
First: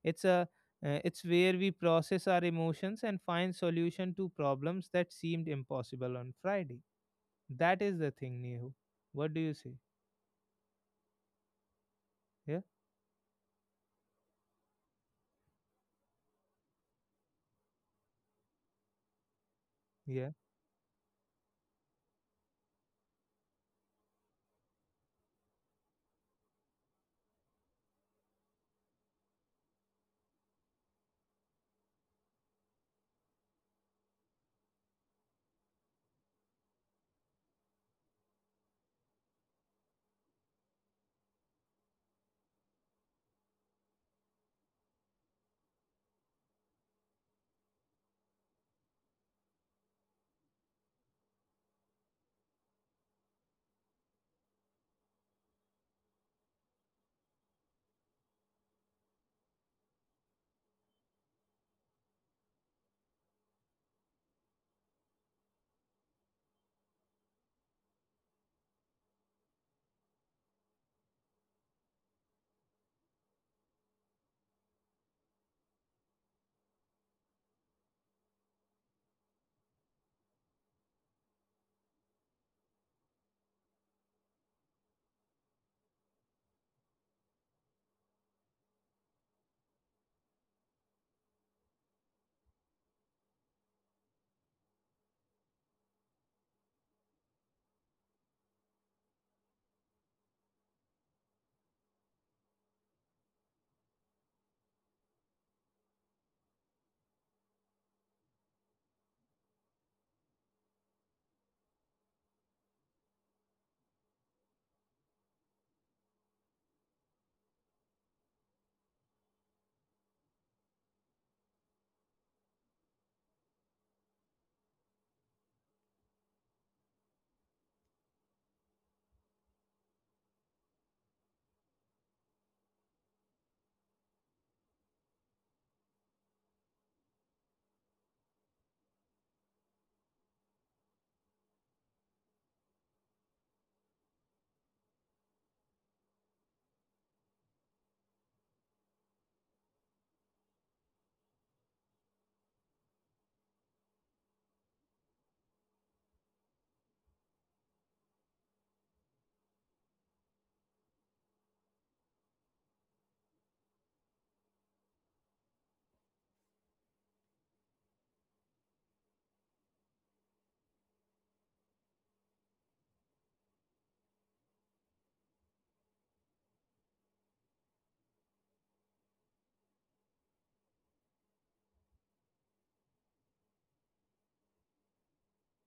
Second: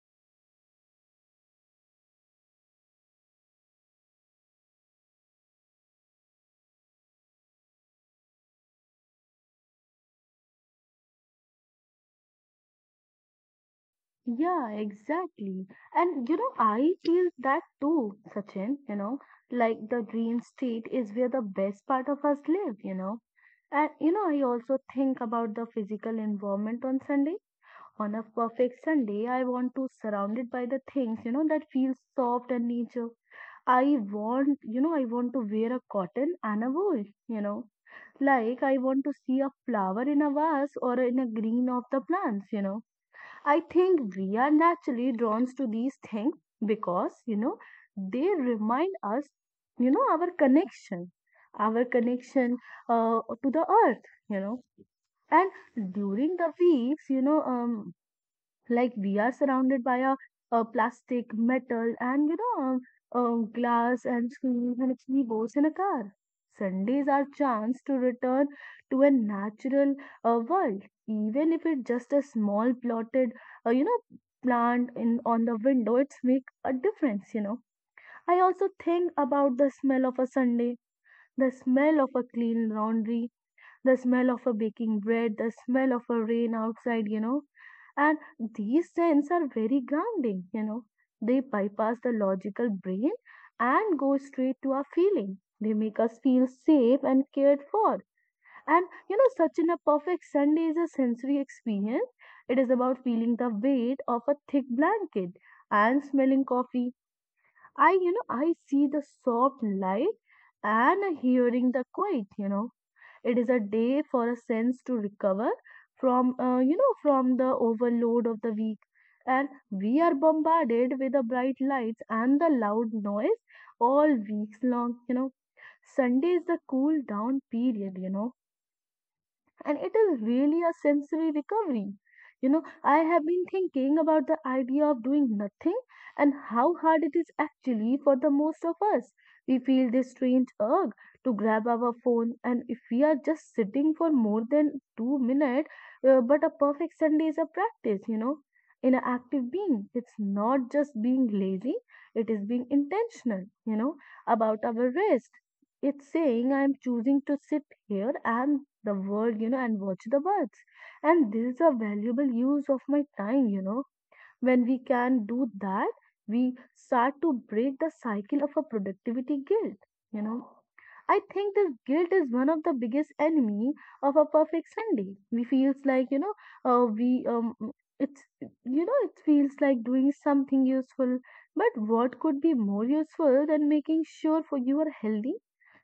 It's a, uh, it's where we process our emotions and find solution to problems that seemed impossible on Friday. That is the thing, Nehu. What do you say? Yeah, Yeah, exactly. And you know, I feel that too, Sachin, you know, like the yeah, dream state is where the best part of us live, you know. And you know, I also think about the physical environment on Sunday. On a perfect Sunday, I want to surrounded by the things, you know, that feel soft and nature. I want, you know, I want to wear a cotton and a wool, you know. Like, I want to see a flower in a vase or in a green of the plants, you know. I think we are naturally drawn to these things because, you know, they remind us, you know, our connection, our connection uh, to the earth, you know. And during the weeks, you know, um, like we are surrounded by a, a plastic, metal, and you know, um, uh, glass and screens and keyboards in a car. Sundays are chance to return to a natural uh, world, even if it's just a small plotted, uh, you know, plant in on the window. It's make a difference, you know. I also think about the smell of a Sunday, the smell of a clean laundry, the smell of a baking bread, the smell of a rain outside, you know. And these scents are very grounding, you know. They bypass the logical brain and go straight to our feeling. They make us feel safe and cared for. And you know, such in a perfect Sunday is a sensory experience. It is about feeling the weight of a thick blanket and smelling coffee. I, you know, I see the soft light and hearing the quiet, you know It is a day for a sense to recover from, uh, you know, from the overload of the week. And we are bombarded with the bright lights and the loud noise all weeks long, you know. Sunday is the cool down period, you know and it is really a sensory recovery. You know, I have been thinking about the idea of doing nothing and how hard it is actually for the most of us. We feel this strange urge to grab our phone, and if we are just sitting for more than two minutes, uh, but a perfect Sunday is a practice, you know. In an active being, it's not just being lazy, it is being intentional, you know, about our rest. It's saying I'm choosing to sit here and the world you know and watch the birds, and this is a valuable use of my time you know When we can do that, we start to break the cycle of a productivity guilt you know I think this guilt is one of the biggest enemy of a perfect Sunday. We feels like you know uh, we um it's you know it feels like doing something useful. But what could be more useful than making sure for you are healthy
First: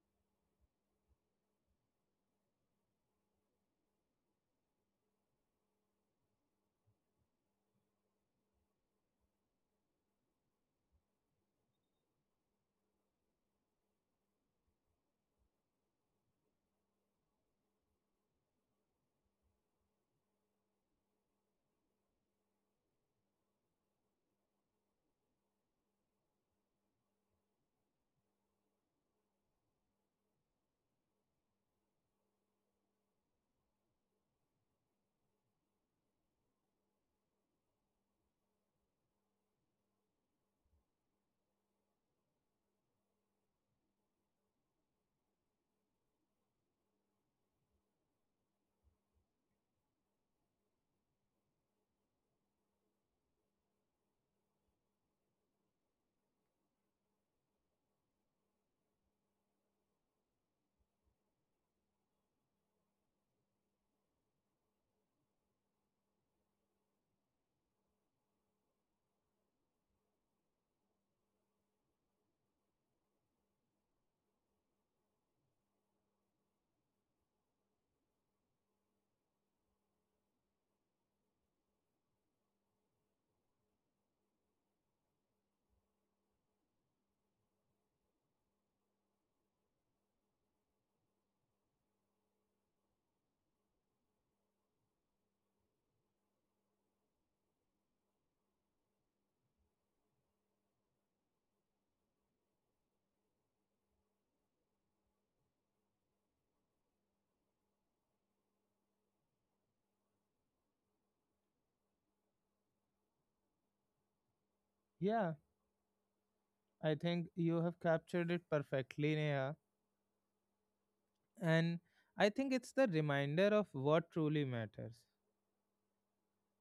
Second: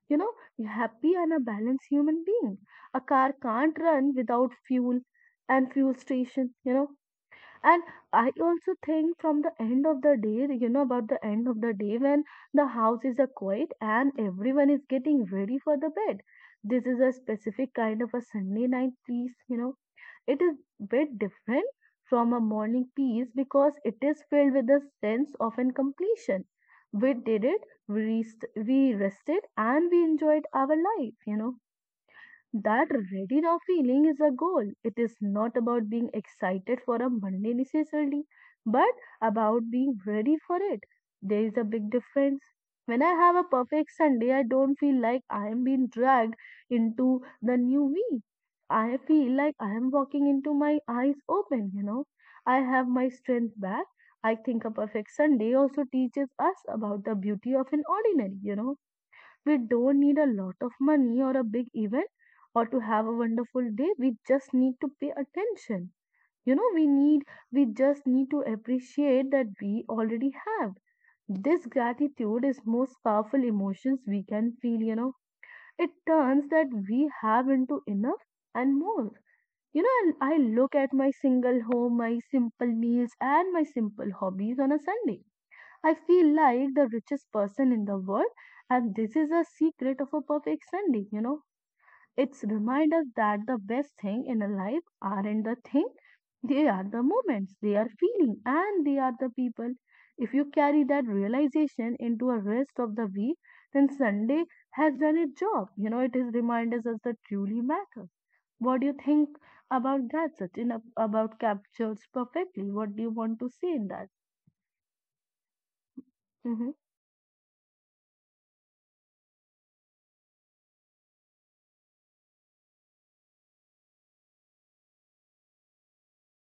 you know, happy and a balanced human being. A car can't run without fuel and fuel station, you know. And I also think from the end of the day, you know, about the end of the day when the house is a quiet and everyone is getting ready for the bed. This is a specific kind of a Sunday night peace, you know It is bit different from a morning piece because it is filled with a sense of an completion. We did it, we, rest, we rested, and we enjoyed our life, you know. That ready now feeling is a goal. It is not about being excited for a Monday necessarily, but about being ready for it. There is a big difference. When I have a perfect Sunday, I don't feel like I am being dragged into the new me. I feel like I am walking into my eyes open, you know. I have my strength back. I think a perfect Sunday also teaches us about the beauty of an ordinary, you know We don't need a lot of money or a big event or to have a wonderful day. We just need to pay attention. You know, we need, we just need to appreciate that we already have. This gratitude is most powerful emotions we can feel, you know. It turns that we have into enough and more. You know, I I look at my single home, my simple meals, and my simple hobbies on a Sunday. I feel like the richest person in the world, and this is a secret of a perfect Sunday, you know. It's remind us that the best thing in a life aren't the thing, they are the moments, they are feeling, and they are the people. If you carry that realization into a rest of the week, then Sunday has done its job. You know, it is reminders us that truly matter. What do you think about that, Sachin? ab- About captures perfectly. What do you want to say in that? yeah. Mm-hmm, I think you have captured it perfectly, Neha. And I think it's the reminder of what truly matters.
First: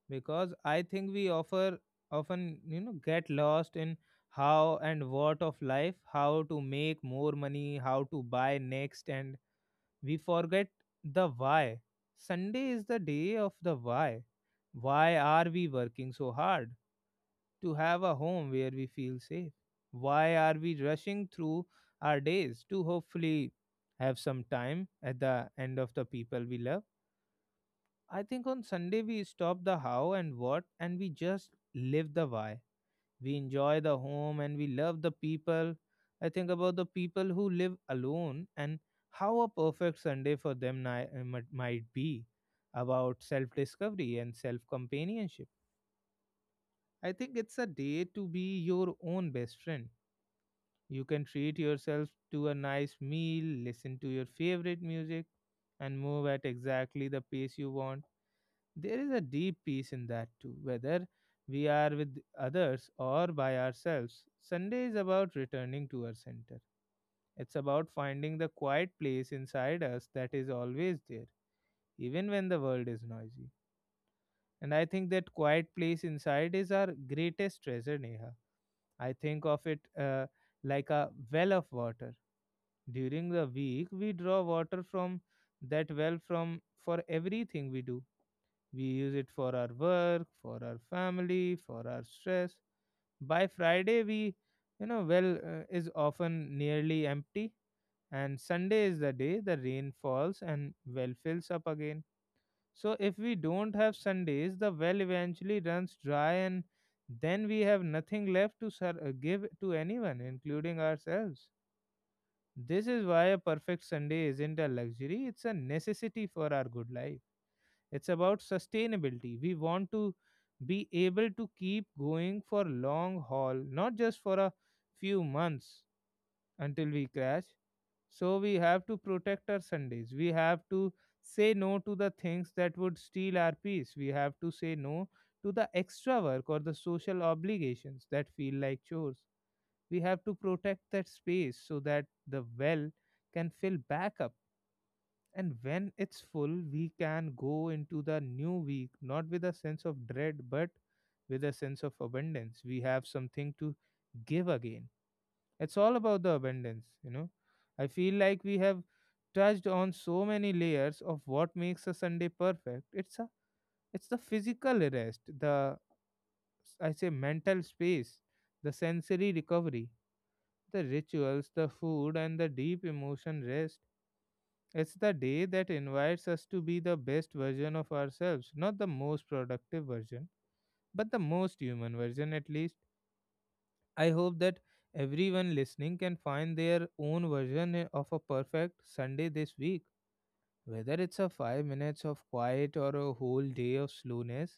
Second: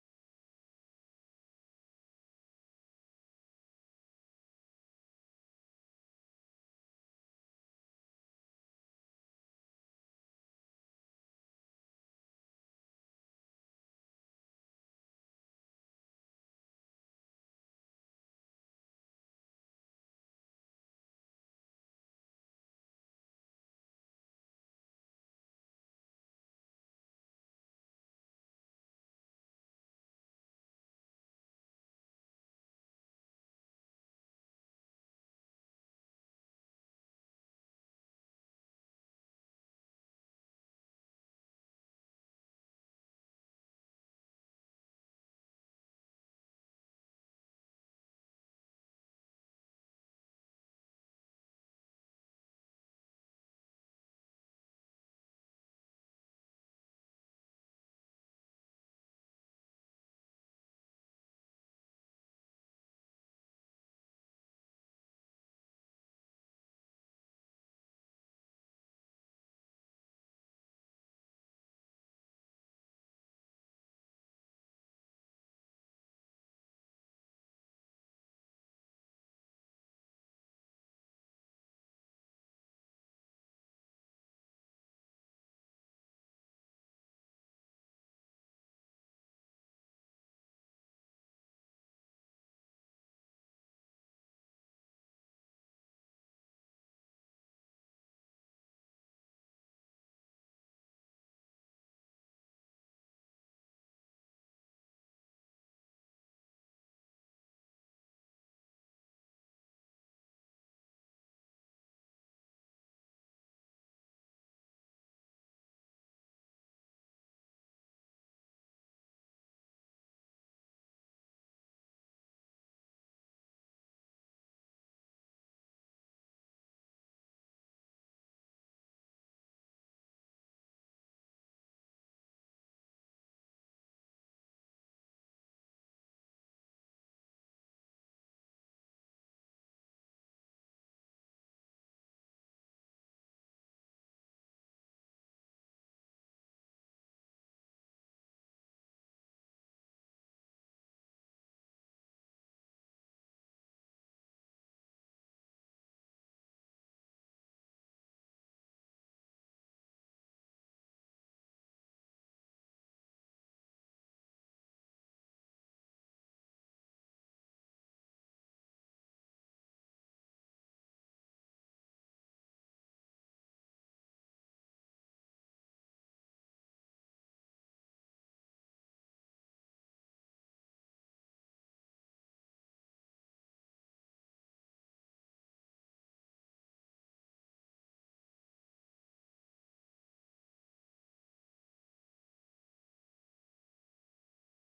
Because I think we offer often, you know, get lost in how and what of life, how to make more money, how to buy next, and we forget the why. Sunday is the day of the why. Why are we working so hard? To have a home where we feel safe. Why are we rushing through our days to hopefully have some time at the end of the people we love? I think on Sunday we stop the how and what and we just live the why. We enjoy the home and we love the people. I think about the people who live alone and how a perfect Sunday for them ni- uh, might might be about self discovery and self companionship. I think it's a day to be your own best friend. You can treat yourself to a nice meal, listen to your favorite music, and move at exactly the pace you want. There is a deep peace in that too, whether we are with others or by ourselves. Sunday is about returning to our center. It's about finding the quiet place inside us that is always there, even when the world is noisy. And I think that quiet place inside is our greatest treasure, Neha. I think of it uh, like a well of water. During the week, we draw water from that well from for everything we do. We use it for our work, for our family, for our stress. By Friday, we, you know, well uh, is often nearly empty, and Sunday is the day the rain falls and well fills up again. So if we don't have Sundays, the well eventually runs dry, and then we have nothing left to ser- uh, give to anyone, including ourselves. This is why a perfect Sunday isn't a luxury, it's a necessity for our good life. It's about sustainability. We want to be able to keep going for long haul, not just for a few months until we crash. So we have to protect our Sundays. We have to say no to the things that would steal our peace. We have to say no to the extra work or the social obligations that feel like chores. We have to protect that space so that the well can fill back up, and when it's full we can go into the new week not with a sense of dread but with a sense of abundance. We have something to give again. It's all about the abundance you know I feel like we have touched on so many layers of what makes a Sunday perfect. It's a it's the physical rest, the, I say, mental space, the sensory recovery, the rituals, the food, and the deep emotion rest. It's the day that invites us to be the best version of ourselves, not the most productive version, but the most human version at least. I hope that everyone listening can find their own version eh, of a perfect Sunday this week. Whether it's a five minutes of quiet or a whole day of slowness,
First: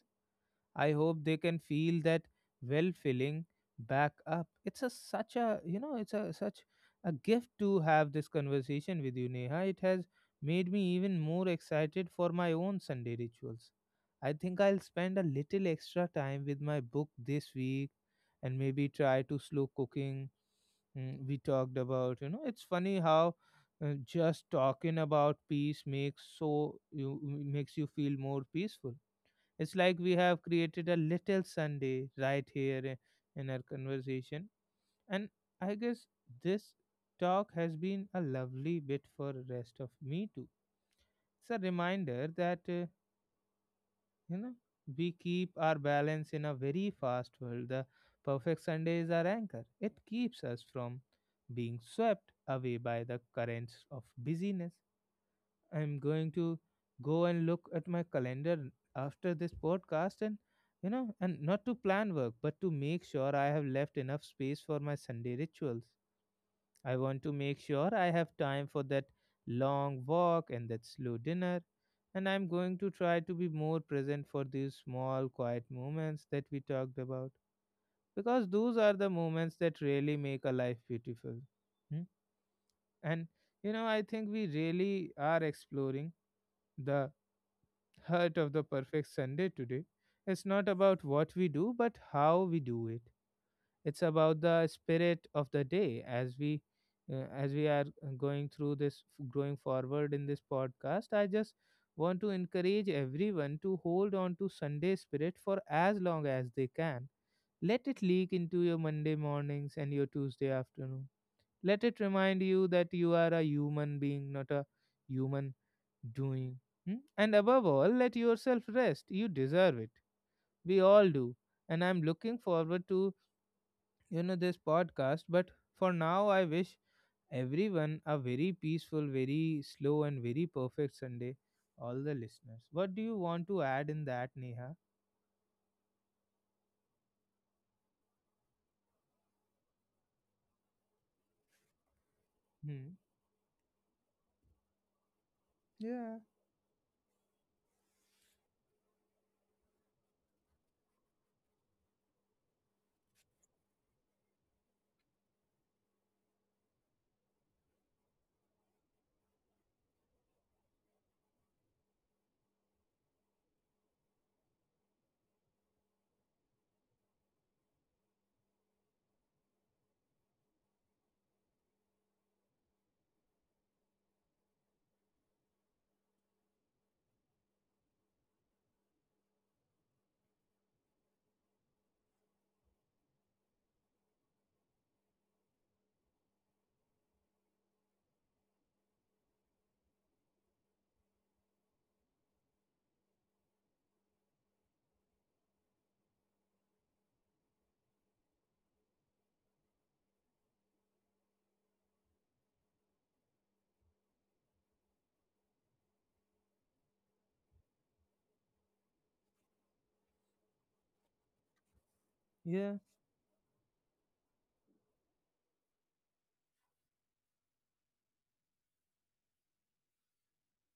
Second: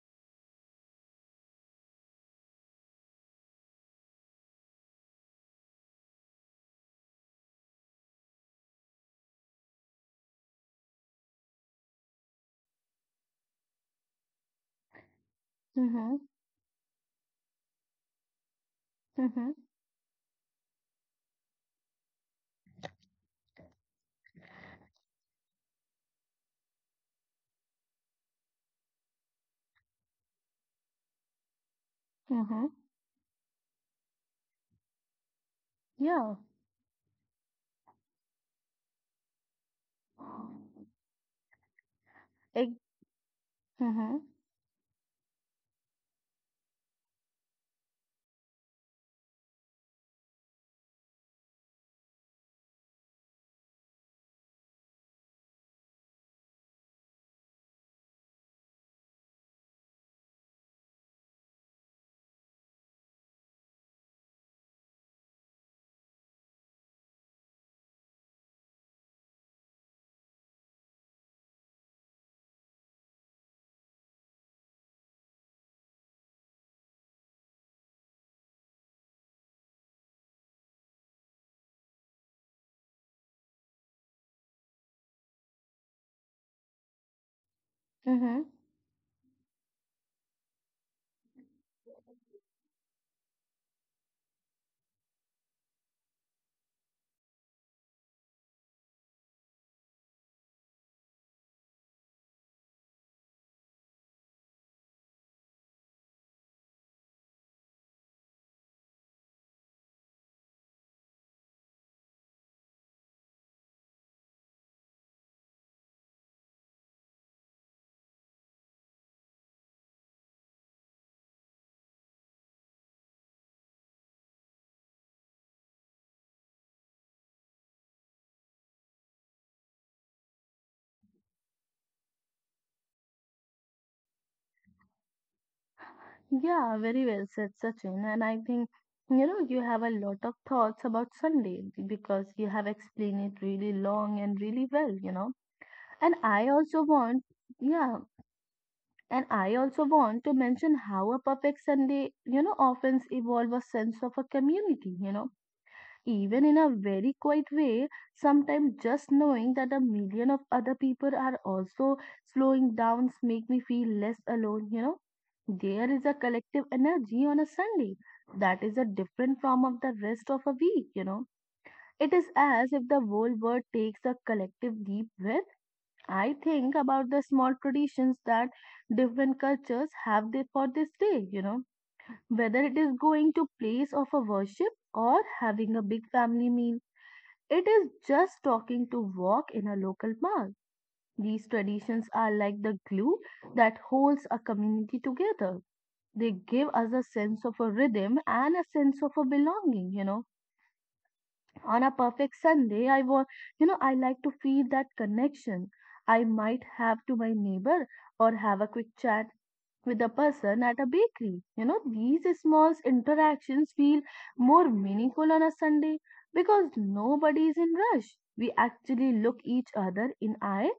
I hope they can feel that well filling back up. It's a such a you know it's a such a gift to have this conversation with you, Neha. It has made me even more excited for my own Sunday rituals. I think I'll spend a little extra mm-hmm, time with my book this week and maybe try to mm-hmm. slow cooking. Mm, we talked about, you know it's funny how uh, just talking about peace makes so you makes you feel more peaceful. It's like we have created a little Sunday right Mm-hmm. here i- in our conversation. And I guess Yeah. this talk has been a lovely bit for the rest of me too. It's a reminder that, Ex- uh, mm-hmm. you know, we keep our balance in a very fast world. The perfect Sunday is our anchor, it keeps us from being swept away by the currents of busyness. I'm going to go and look at my calendar after this podcast and, you know and not to plan work but to make sure I have left enough space for my Sunday rituals. I want to make sure I have time for that long walk and that slow dinner, and I'm going to try to be more present for these small quiet moments that we talked about, because those are the moments that really make a life beautiful. Hmm? And, you know I think we really are exploring the heart Mm-hmm. of the perfect Sunday today. It's not about what we do, but how we do it. It's about the spirit of the day. As we uh, as we are uh, going through this, going forward in this podcast, I just want to encourage everyone to hold on to Sunday spirit for as long as they can. Let it leak into your Monday mornings and your Tuesday afternoon. Let it remind you that you are a human being, not a human doing. Hmm? And above all, let yourself rest. You deserve it. We all do. And I'm looking forward to, you know, this podcast. But for now, I wish everyone a very peaceful, very slow, and very perfect Sunday. All the listeners. What do you want to add in that, Neha? Yeah, very well said, Sachin. And I think, you know, you have a lot of thoughts about Sunday because you have Hmm. explained it really long and really well, you know. And Yeah. I also want, yeah, and I also want to mention how a perfect Sunday, you know, often evolve a sense of a community, you know, even in a very quiet way, sometimes just knowing that a million of other people are also slowing down make me feel less alone, you know. There is a collective energy on a Sunday that is a different from of the rest of a week, you know. It is as if the whole world takes a collective deep breath. I think about the small traditions that different cultures have there for this day, you know, whether it is going to place of a worship or having a big family meal it is just talking to walk in a local park. These traditions are like the glue that holds a community together. They give us a sense of a rhythm and a sense of a belonging, you know. On a perfect Sunday, I want, you know, I like to feel that connection I might have to my neighbor or have a quick chat with a person at a bakery. You know, these small Yeah. interactions feel more meaningful on a Sunday because nobody is in rush. We actually look each other in eye.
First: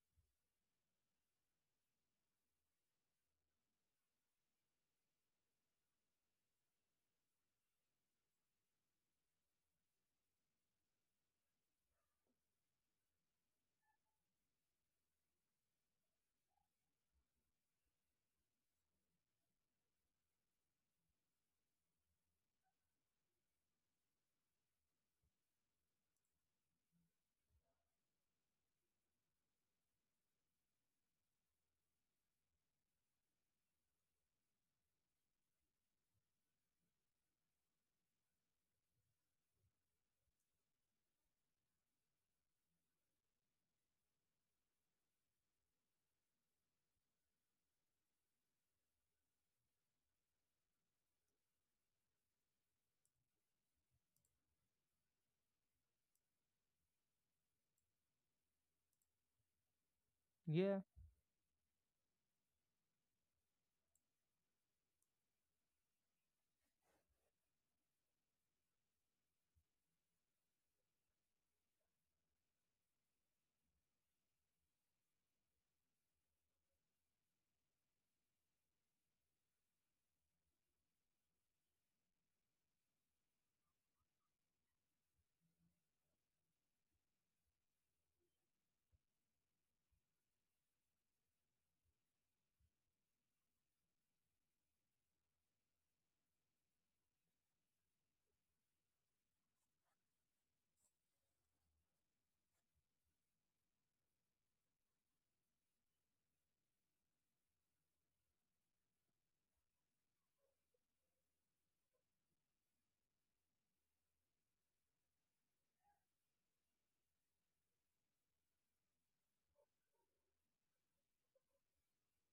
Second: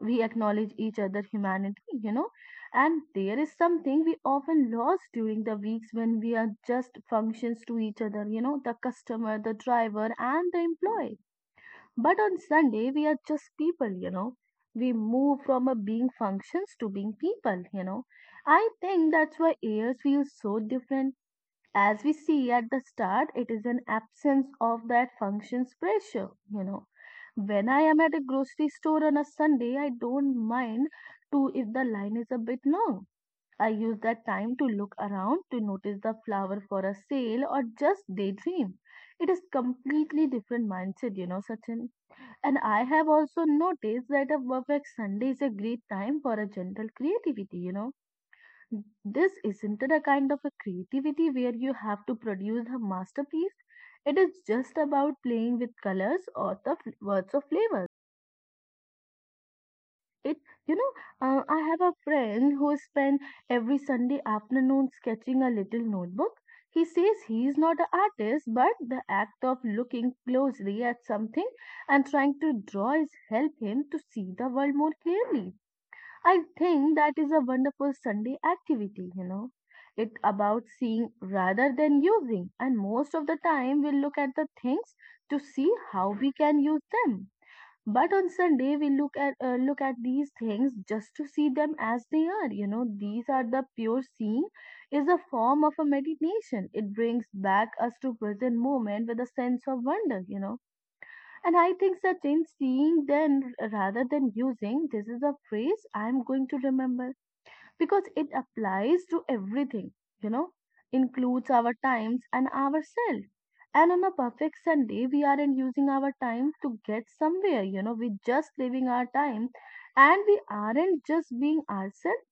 We acknowledge each other humanity, you know, and there is something we often lost during the weeks when we are just functions to each other, you know, the customer, the driver, and the employee but on Sunday, we are just people, you know. We move from a being functions to being people, you know. I think that's why years feel so different. As we see at the start, it is an absence of that functions pressure, you know. When I am at a grocery store on a Sunday, I don't mind to if the line is a bit long. I use that time to look around, to notice the flower for a sale, or just daydream. It is completely different mindset, you know, Sachin. And I have also noticed that a perfect Sunday is a great time for a gentle creativity, you know. This isn't it a kind of a creativity where you have to produce a masterpiece. It is just about playing with colors or the fl- words of flavors. It, you Yeah. know, uh, I have a friend who spent every Sunday afternoon sketching a little notebook. He says he is not an artist, but the act of looking closely at something and trying to draw is help him to see the world more clearly. I think that is a wonderful Sunday activity, you know. It about seeing rather than using, and most of the time we look at the things to see how we can use them but on Sunday we look at uh, look at these things just to see them as they are, you know, these are the pure seeing is a form of a meditation. It brings back us to present moment with a sense of wonder, you know, and I think that in seeing then rather than using, this is a phrase I am going to remember because it applies to everything, you know, includes our times and ourselves. And on a perfect Sunday, we aren't using our time to get somewhere, you know, we're just living our time and we aren't just being ourselves.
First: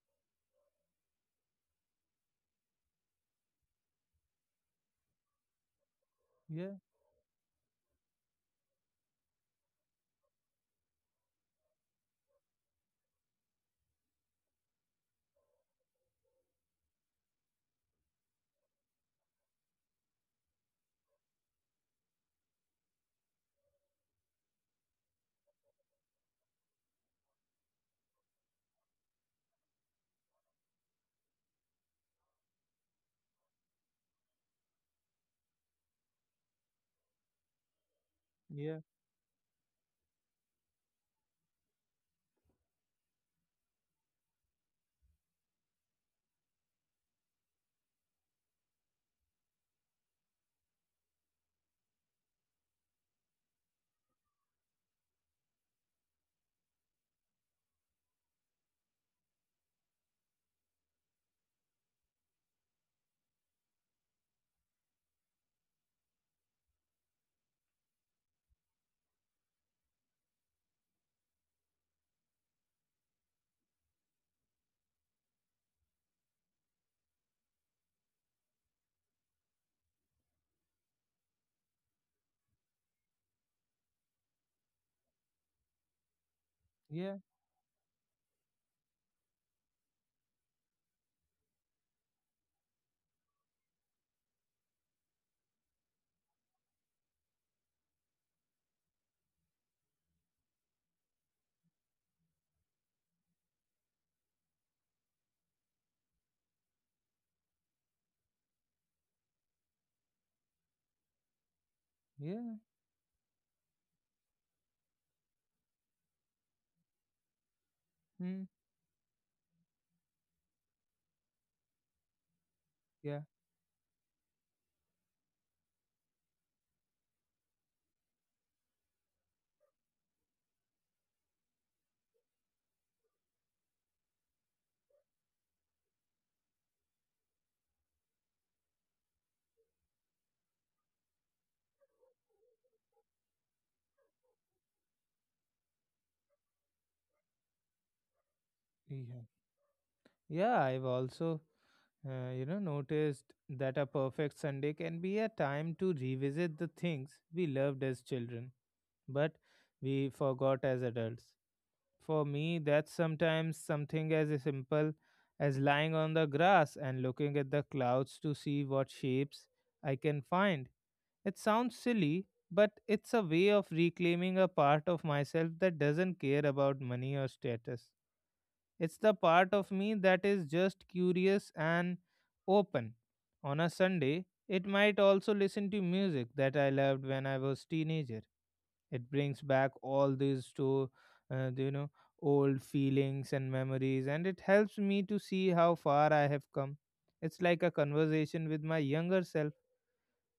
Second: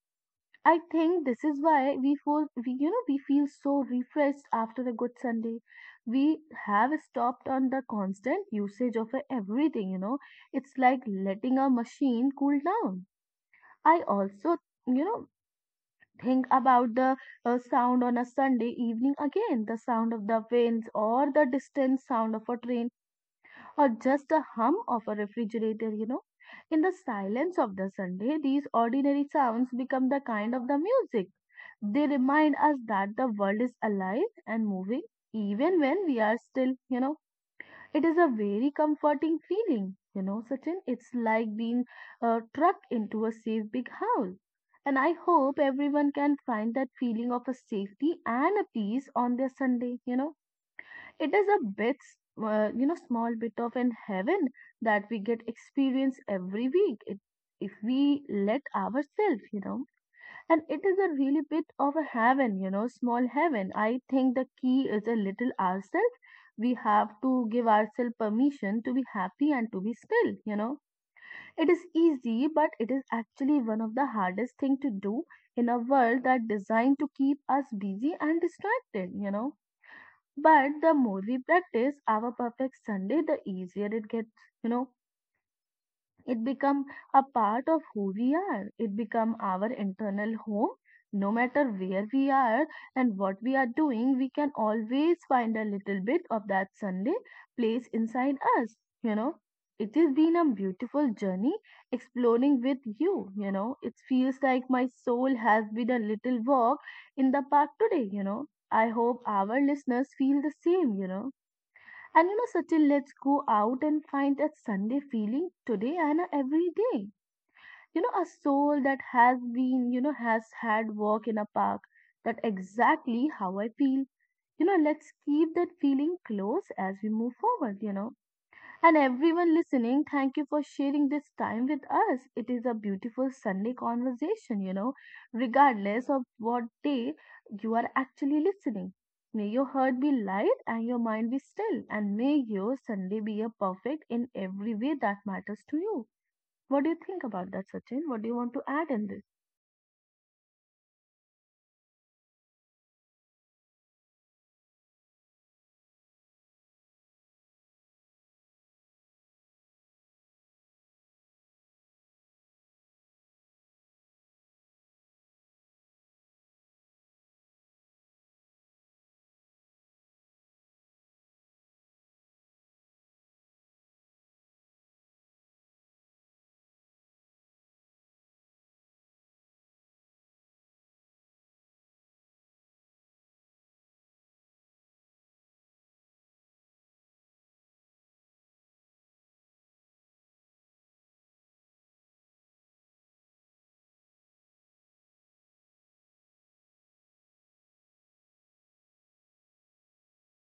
I think this is why we feel, we, you know, we feel so refreshed after a good Sunday. We Yeah. have stopped on the constant usage of everything, you know. It's like letting our machine cool down. I also, you know, think about the uh, sound on a Sunday evening, again the sound of the winds, or the distant sound of a train, or just the hum of a refrigerator, you know. In the silence of the Sunday, these ordinary sounds become the kind of the music. They remind us that the world is alive and moving, even when we are still, you know. It is a very Yeah. comforting feeling, you know, Sachin. It's like being uh, trucked into a safe big house. And I hope everyone can find that feeling of a safety and a peace on their Sunday, you know. It is a bit, uh, you know, small bit of an heaven that we get experience every week. It, if we let ourselves, you know. And it is a really bit of a heaven, you know, small heaven. I think the key is a little ourselves. We have to give ourselves permission to be happy and to be still, you know. It is easy, but it is actually one of the hardest thing to do in a world that designed to keep us busy and distracted, you know. But the more we practice our perfect Sunday, the easier it gets, you know, it become Yeah. a part of who we are. It become our internal home no matter where we are and what we are doing. We can always find a little bit of that Sunday place inside us, you know. It has been a beautiful journey exploring with you, you know, it feels like my soul has been a little walk in the park today, you know. I hope our listeners feel the same, you know. And you know, Yeah. Sachin, let's go out and find that Sunday feeling today and uh, every day. You know, a Hmm. soul that has been, you know, has had walk in a park. That Yeah. exactly how I feel. You know, let's keep that feeling close as we move forward, you know. And everyone listening, thank you for sharing this time with us. It is a beautiful Sunday conversation, you know, regardless of what day you are actually listening. May your heart be light and your mind be still, and may your Sunday be a perfect in every way that matters to you. What do you think about that, Sachin? What do you want to add in this? Yeah. Yeah, I've also, uh, you know, noticed that a perfect Sunday can be a time to revisit the things we loved as children, but we forgot as adults. For me, that's sometimes something as simple as lying on the grass and looking at the clouds to see what shapes I can find. It sounds silly, but it's a way of reclaiming a part of myself that doesn't care about money or status. It's the part of me that is just curious and open. On a Sunday, it might also listen to music that I loved when I was teenager. It brings back all these to uh, you know old feelings and memories, and it helps me to see how far I have come. It's like a conversation with my younger self.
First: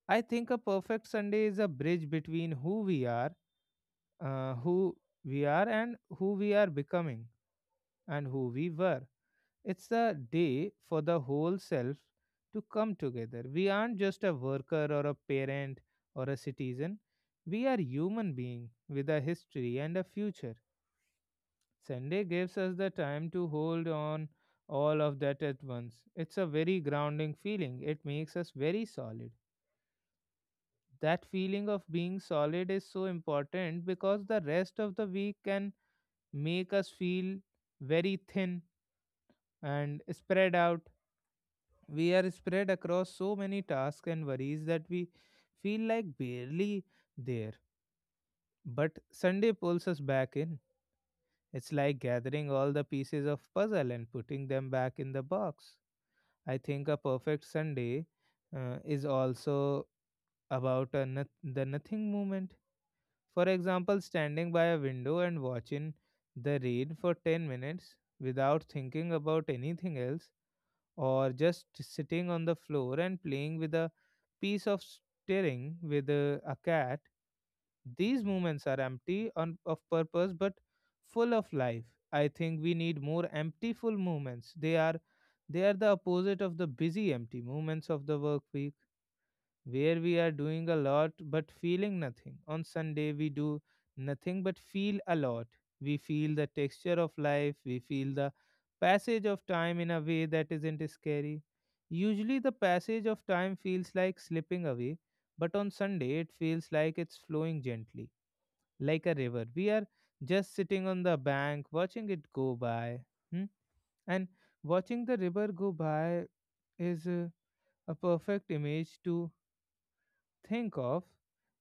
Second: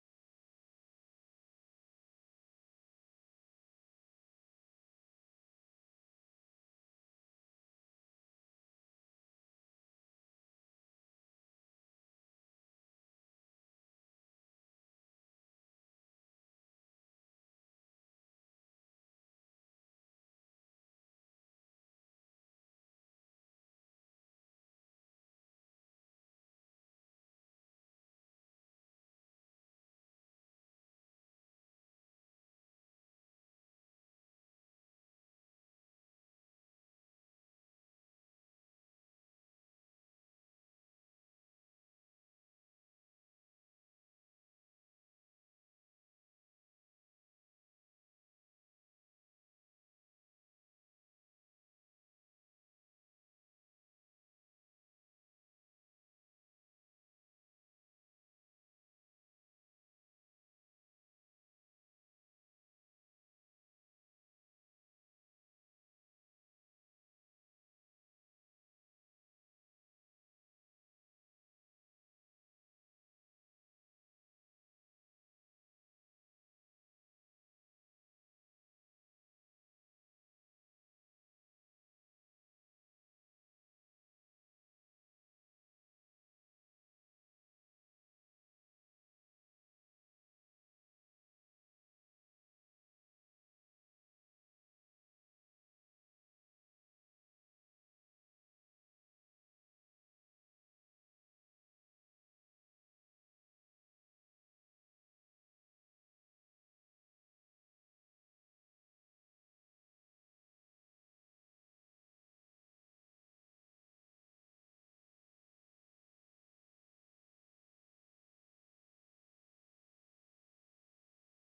I think a perfect Sunday is a bridge between who we are, uh, who we are and who we are becoming and who we were. It's a day for the whole self to come together. We aren't just a worker or a parent or a citizen. We are human beings with a history and a future. Sunday gives us the time to hold on all of that at once. It's a very grounding feeling. It makes us very solid. That feeling of being solid is so important because the rest of the week can make us feel very thin and spread out. We are spread across so many tasks and worries that we feel like barely there. But Sunday pulls us back in. It's like gathering all the pieces of puzzle and putting them back in the box. I think a perfect Sunday, uh, is also about a noth- the nothing moment. For example, standing by a window and watching the rain for ten minutes without thinking about anything else, or just sitting on the floor and playing with a piece of string with a, a cat. These moments are empty on, of purpose but full of life. I think we need more empty full moments. They are they are the opposite of the busy empty moments of the work week, where we are doing a lot but feeling nothing. On Sunday, we do nothing but feel a lot. We feel the texture of life, we feel the passage of time in a way that isn't scary. Usually, the passage of time feels like slipping away, but on Sunday, it feels like it's flowing gently, like a river. We are just sitting on the bank, watching it go by. Hmm? And watching the river go by is, uh, a perfect image to think of.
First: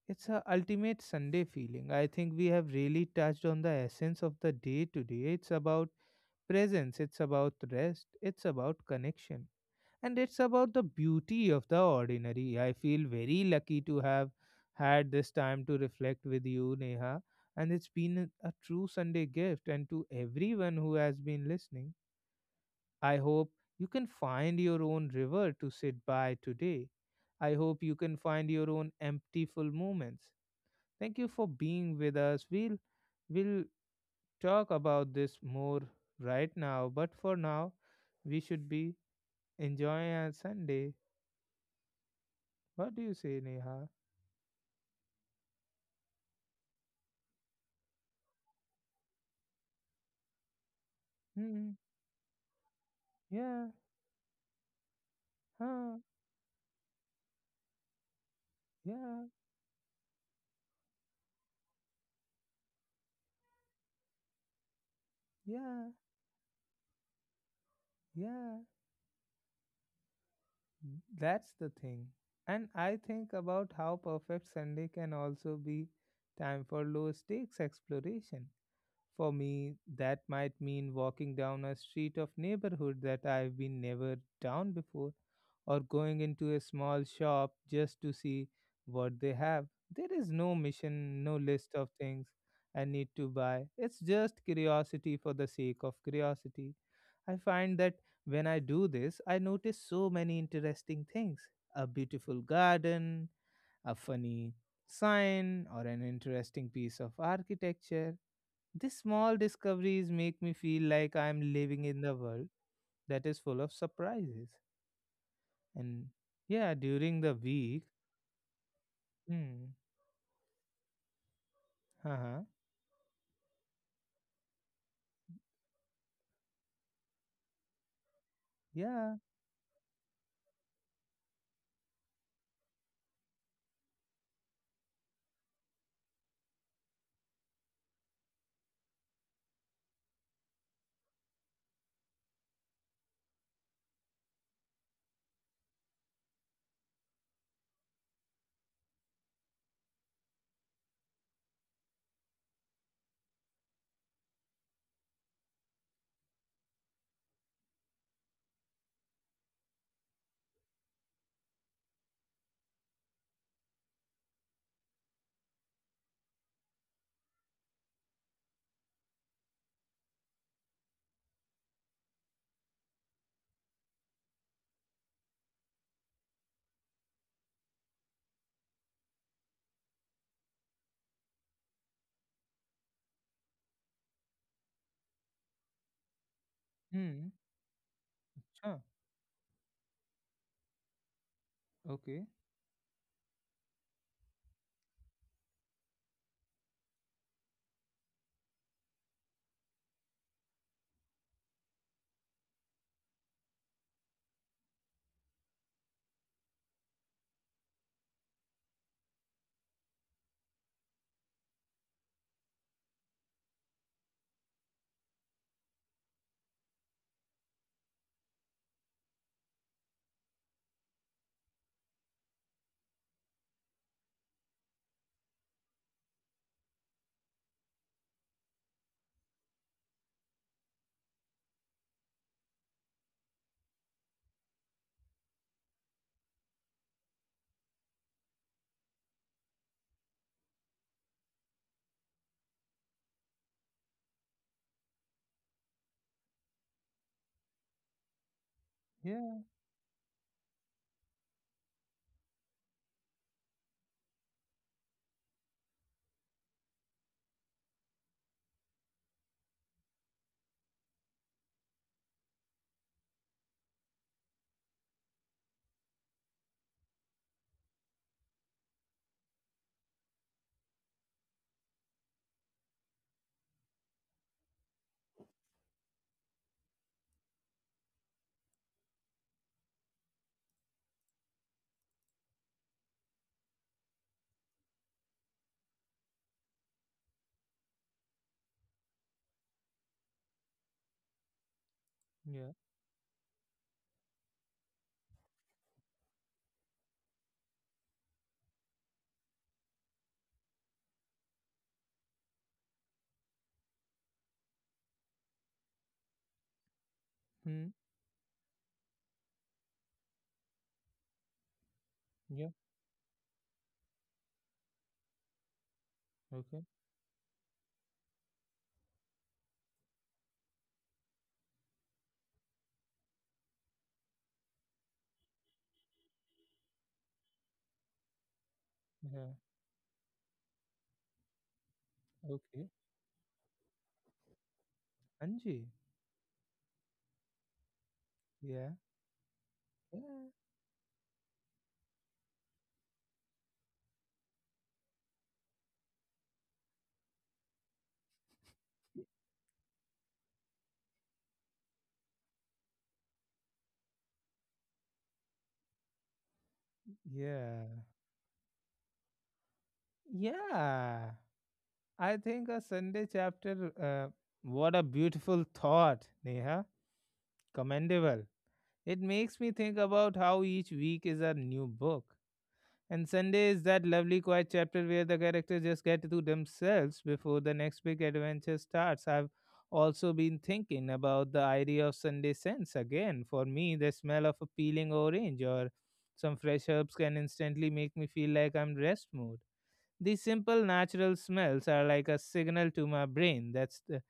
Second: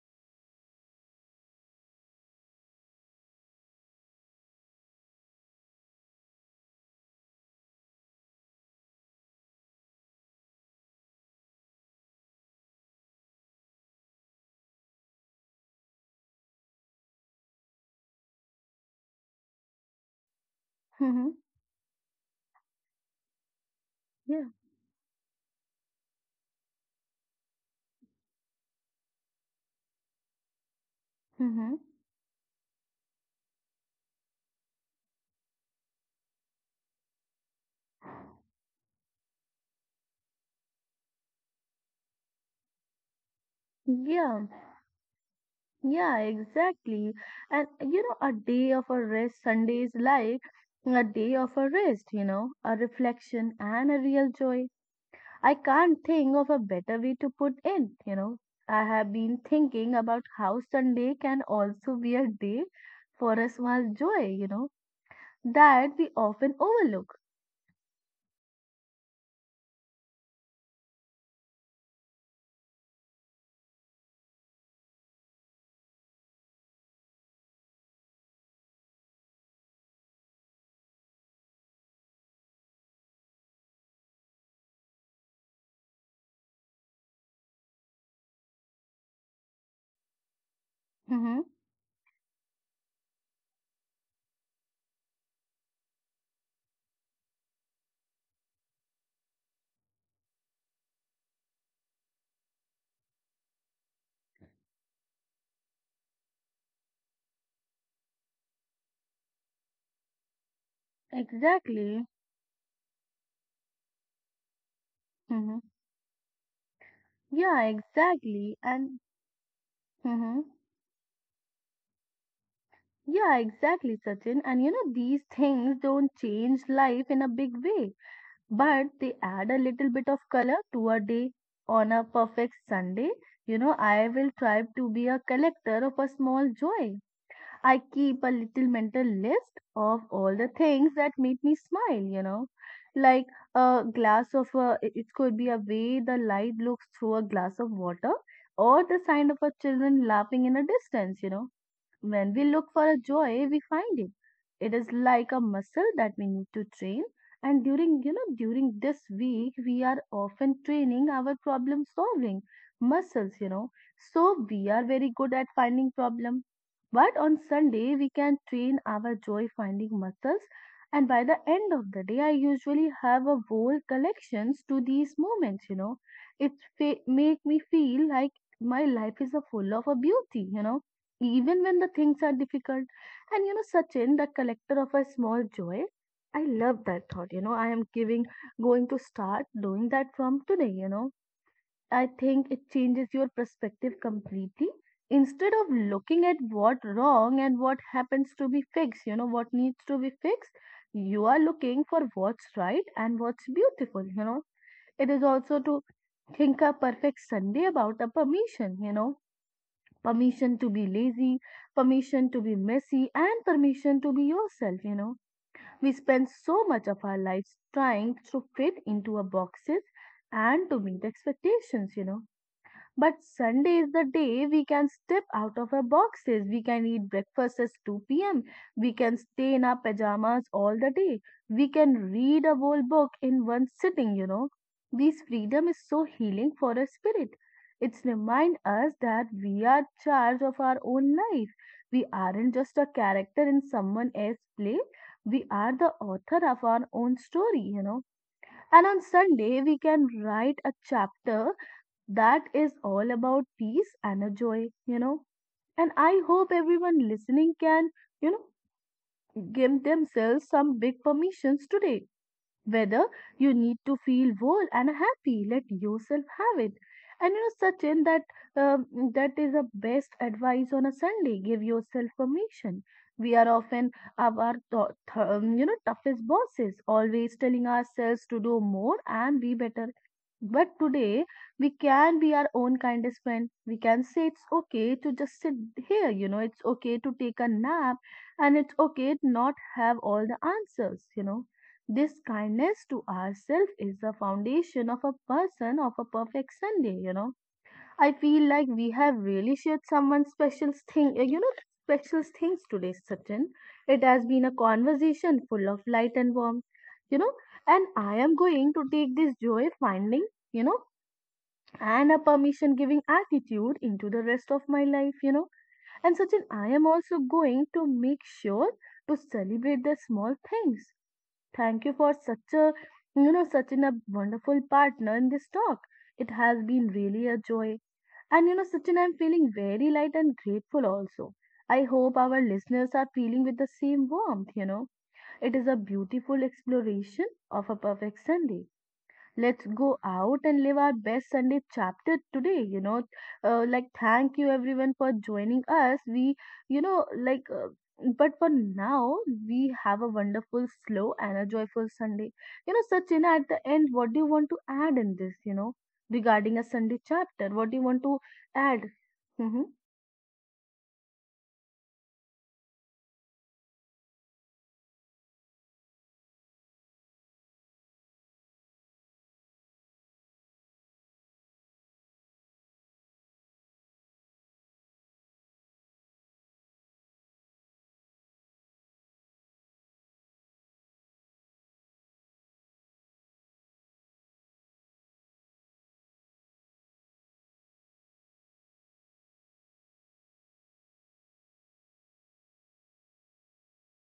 It's a ultimate Sunday feeling. I think we have really touched on the essence of the day today. It's about presence, it's about rest, it's about connection, and it's about the beauty of the ordinary. I feel very lucky to have had this time to reflect with you, Neha, and it's been a a true Sunday gift. And to everyone who has Hmm. been listening, I hope you can Yeah. find your own river to sit by today. I hope you can find your own empty full moments. Thank you for Hmm. being with us. We'll we'll talk about this more right now, but for now, we should be enjoying our Sunday. What do you say, Neha? Yeah. Yeah, exactly. And you know, a day of a rest, Sunday is like a day of a Hmm. rest, you know, a reflection Yeah. and a real joy. I can't Huh. think of a better way to put it, you know. I have Yeah. been thinking about how Sunday can also be a day for a small joy, you know, Yeah. that we often overlook. Yeah. That's the thing. And I think about how perfect Sunday can also be time for low stakes exploration. For me, that might mean walking down a street of neighborhood that I've been never down before, or going into a small shop just to see what they have. There is no mission, no Mm-hmm. list of things I need to buy. It's just curiosity for the sake of curiosity. I find that when I do this, I notice so many interesting things, a beautiful garden, a funny sign, or an interesting piece of architecture. These small discoveries make me feel like I'm living in Exactly. the world that is full of surprises. Mm-hmm. And yeah, during the Yeah, week, exactly. And hmm, mm-hmm. uh-huh, Yeah, exactly, Sachin. And you know, these things don't change life in a big way, but they yeah, add a little bit of color to a day. On a perfect Sunday, you know, I will try to be a collector of a small joy. I keep a little mental list of all the things that made me smile, you know, like a glass of a, it it could be a way the light looks through a glass of water or the sound of a children laughing in a distance, you know, when we look for a joy, we find it. It is like a muscle that we need to train. And during, you know, during this week, we are often training our problem solving muscles, you know. So we are very good at finding problem. But on Sunday, we can train our joy finding muscles. And by the end of the day, I usually have a whole collections to these moments, you know. It fa- make me feel like my life is a full of a beauty, you know, even when the things are difficult. And you know, Sachin, the collector of a small joy, I love that thought. hmm, You know, I am giving, huh, going to start doing that from today. You know, I okay, think it changes your perspective completely. Instead of looking at what wrong and what happens to be fixed, you know, what needs to be fixed, you are looking for what's right and what's beautiful. You know, it is also to think a perfect Sunday about a permission, you know permission to be lazy, permission to be messy, and permission to be yourself, you know. We spend so much of our lives trying to fit into a boxes and to meet expectations, you know. But Sunday is the day we can step out of our boxes. We can eat breakfast at two p m. We can stay in our pajamas all the day. We can read a whole book in one sitting, you know. This freedom is so healing for our spirit. It's remind us that we are charge of our own life. We aren't just a character in someone else's play. We are the author of our own story, you know. And on yeah, Sunday, we can write a chapter that is all about peace and a joy, you know. And I hope everyone listening can, you know, give themselves some big permissions today, whether you need to feel whole and happy, let yourself have it. And you know certain that um, that is the best advice on a Sunday. Give yourself permission. We are often of our th- th- um, you know toughest bosses, always telling ourselves to do more and be better. But today, we can be our own kindest friend. We can say it's okay to just sit here you know It's okay to take a nap, and it's okay to not have all the answers you know This yeah, kindness to ourselves is the foundation of a person of a perfect Sunday, you know. I feel like we have really shared someone's special thing, uh, you know, special things today, Sachin. It has been a conversation full of light and warmth, you know, hmm, and I am going to take this joy finding, you know, and a yeah, permission giving attitude into the rest of my life, you know. And Sachin, okay, I am also going to make sure to celebrate the small things. Thank you for such a, you know, such an, a wonderful partner in this talk. It has been really a joy. And you know, Sachin, I'm yeah, feeling very light and grateful also. I hope our okay, listeners are feeling with the same warmth, you know. It Anji, is a beautiful exploration of a perfect yeah, Sunday. Let's yeah, go out and live our best Sunday chapter today. You know, uh, like, thank you everyone for joining us. We, you know, like, uh, but for now, we have a wonderful, slow, and a joyful Sunday. You know, Sachina, at the end, what do you want to add in this, you know, regarding a Sunday chapter? yeah, What do you want to add? Mm-hmm, yeah. I think a Sunday chapter, uh, what a beautiful thought, Neha, commendable. It makes me think about how each week is a new book. And Sunday is that lovely quiet chapter where the characters just get to themselves before the next big adventure starts. I've also been thinking about the idea of Sunday scents again. For me, the smell of a peeling orange or some fresh herbs can instantly make me feel like I'm rest mood. These simple natural smells are like a signal to my brain that's the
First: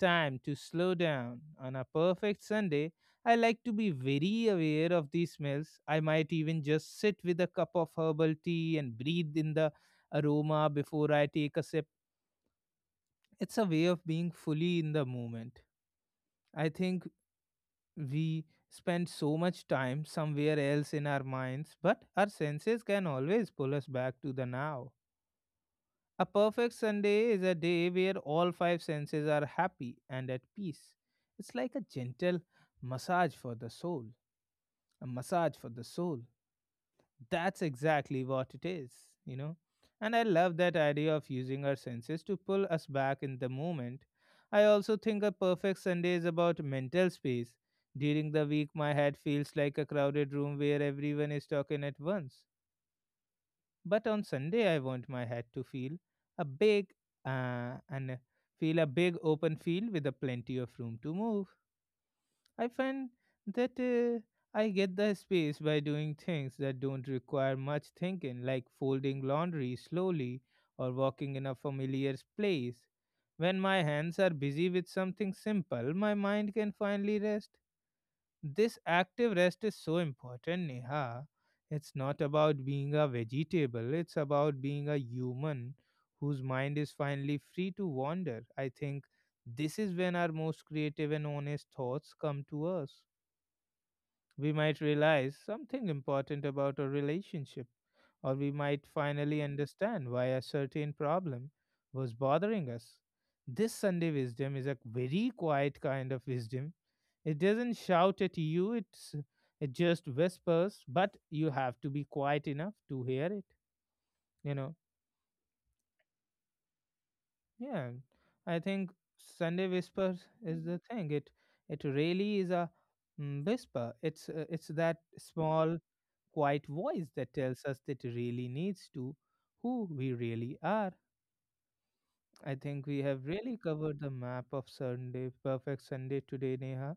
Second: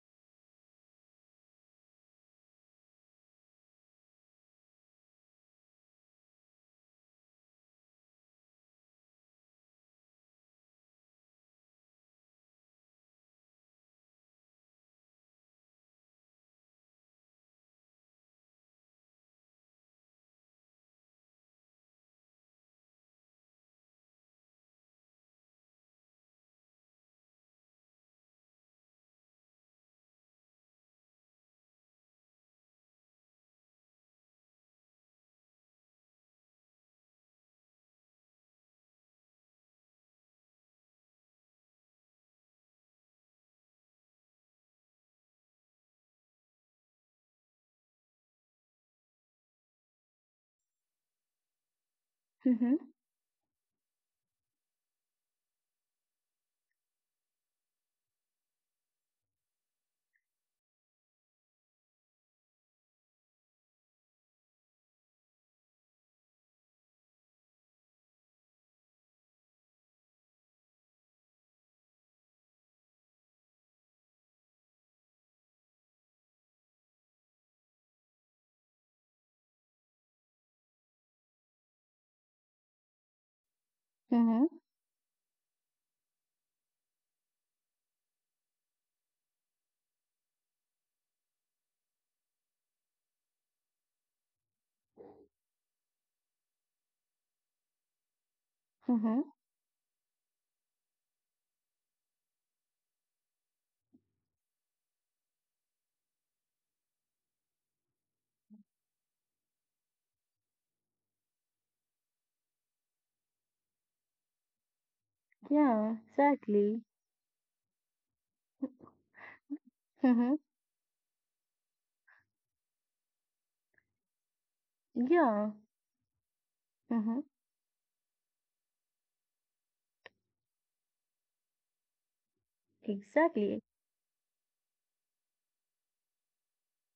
time to slow down. On a perfect Sunday, I like to be very aware of these smells. I might even just sit with a cup of herbal tea and breathe in the aroma before I take a sip. It's a way of being fully in the moment. I think we spend so much time somewhere else in our minds, but our senses can always pull us back to the now. A perfect Sunday is a day where all five senses are happy and at peace. It's like a gentle massage for the soul. A massage for the soul. That's exactly what it is, you know. And I love that idea of using our senses to pull us back in the moment. I also think a perfect Sunday is about mental space. During the week, my head feels like a crowded room where everyone is talking at once. mm-hmm, But on Sunday, I want my head to feel a big uh, and feel a big open field with a plenty of room to move. I find that uh, I get the space by doing things that don't require much thinking, like folding laundry slowly or walking in a familiar place. When my hands are busy with something simple, my mind can finally rest. This active rest is so important, Neha. It's not about being a vegetable, it's mm-hmm, about being a human whose mind is finally free to wander. I think this is when our most creative and honest thoughts come to us. We might realize something important about a relationship, or we might mm-hmm. finally understand why a certain problem was bothering us. This Sunday wisdom is a very quiet kind of wisdom. It doesn't shout at you, it's, it just whispers, but you have to be quiet enough to hear it, you know. Yeah, exactly. Yeah, I think Sunday whispers Mm-hmm. is the thing. It it really is a, mm, whisper. It's, uh, it's that Yeah. small quiet voice Mm-hmm. that tells us that really needs to, who we really are. I think we have really Exactly. covered the map of Sunday, perfect Sunday today, Neha.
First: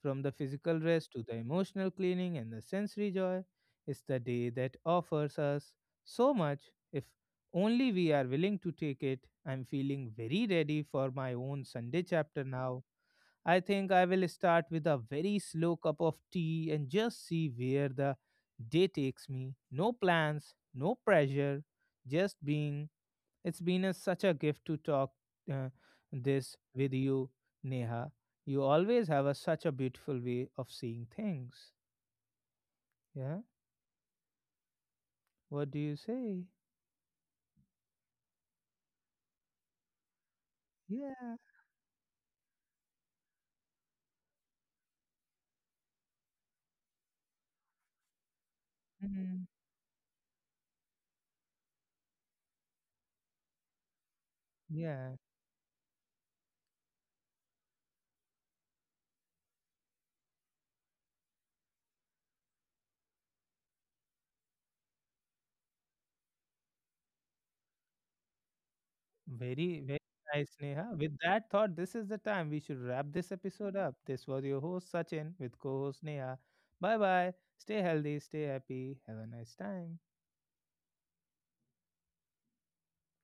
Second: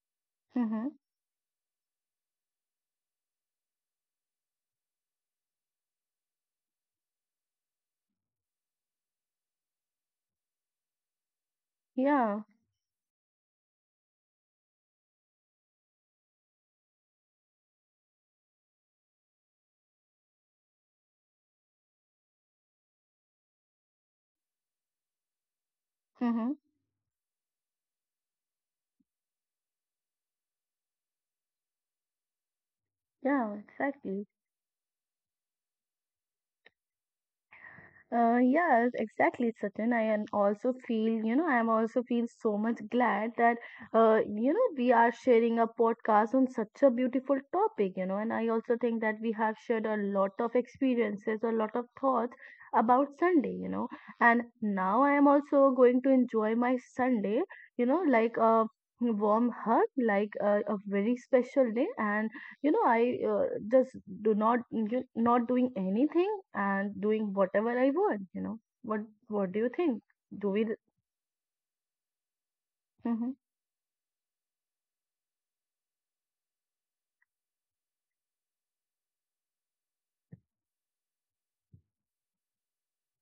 From the physical Mm-hmm. rest to the emotional cleaning and the sensory joy, it's the day that offers us so much, if only we are willing to take it. I'm feeling very ready for my own Sunday Yeah. chapter now. I think I will start with a very slow cup of tea and just see where the day takes me. No plans, no pressure, just being. It's been a, such a gift to talk, uh, Mm-hmm. this with you, Neha. You always have a, such a beautiful way of seeing things. Yeah. Yeah, exactly. What do you say? Uh, yes, exactly, Sachin. I and also feel, you Yeah. know, I am also feel so much glad that, uh, you know, we are sharing a podcast on such a beautiful topic, you know, and I also think that we Mhm. have shared a lot of experiences, a lot of thoughts about Sunday, you know, and now I Yeah. am also going to enjoy my Sunday, you know, like a warm hug, like a, a very special day, and you know i uh, just do not ju- not doing anything and doing whatever I want. you know what what do you Very, very think? nice, Do we? Neha. With that thought, this is the time we should wrap this Mm-hmm. episode up. This was your host, Sachin, with co host Neha. Bye bye. Stay healthy, stay happy. Have a nice time.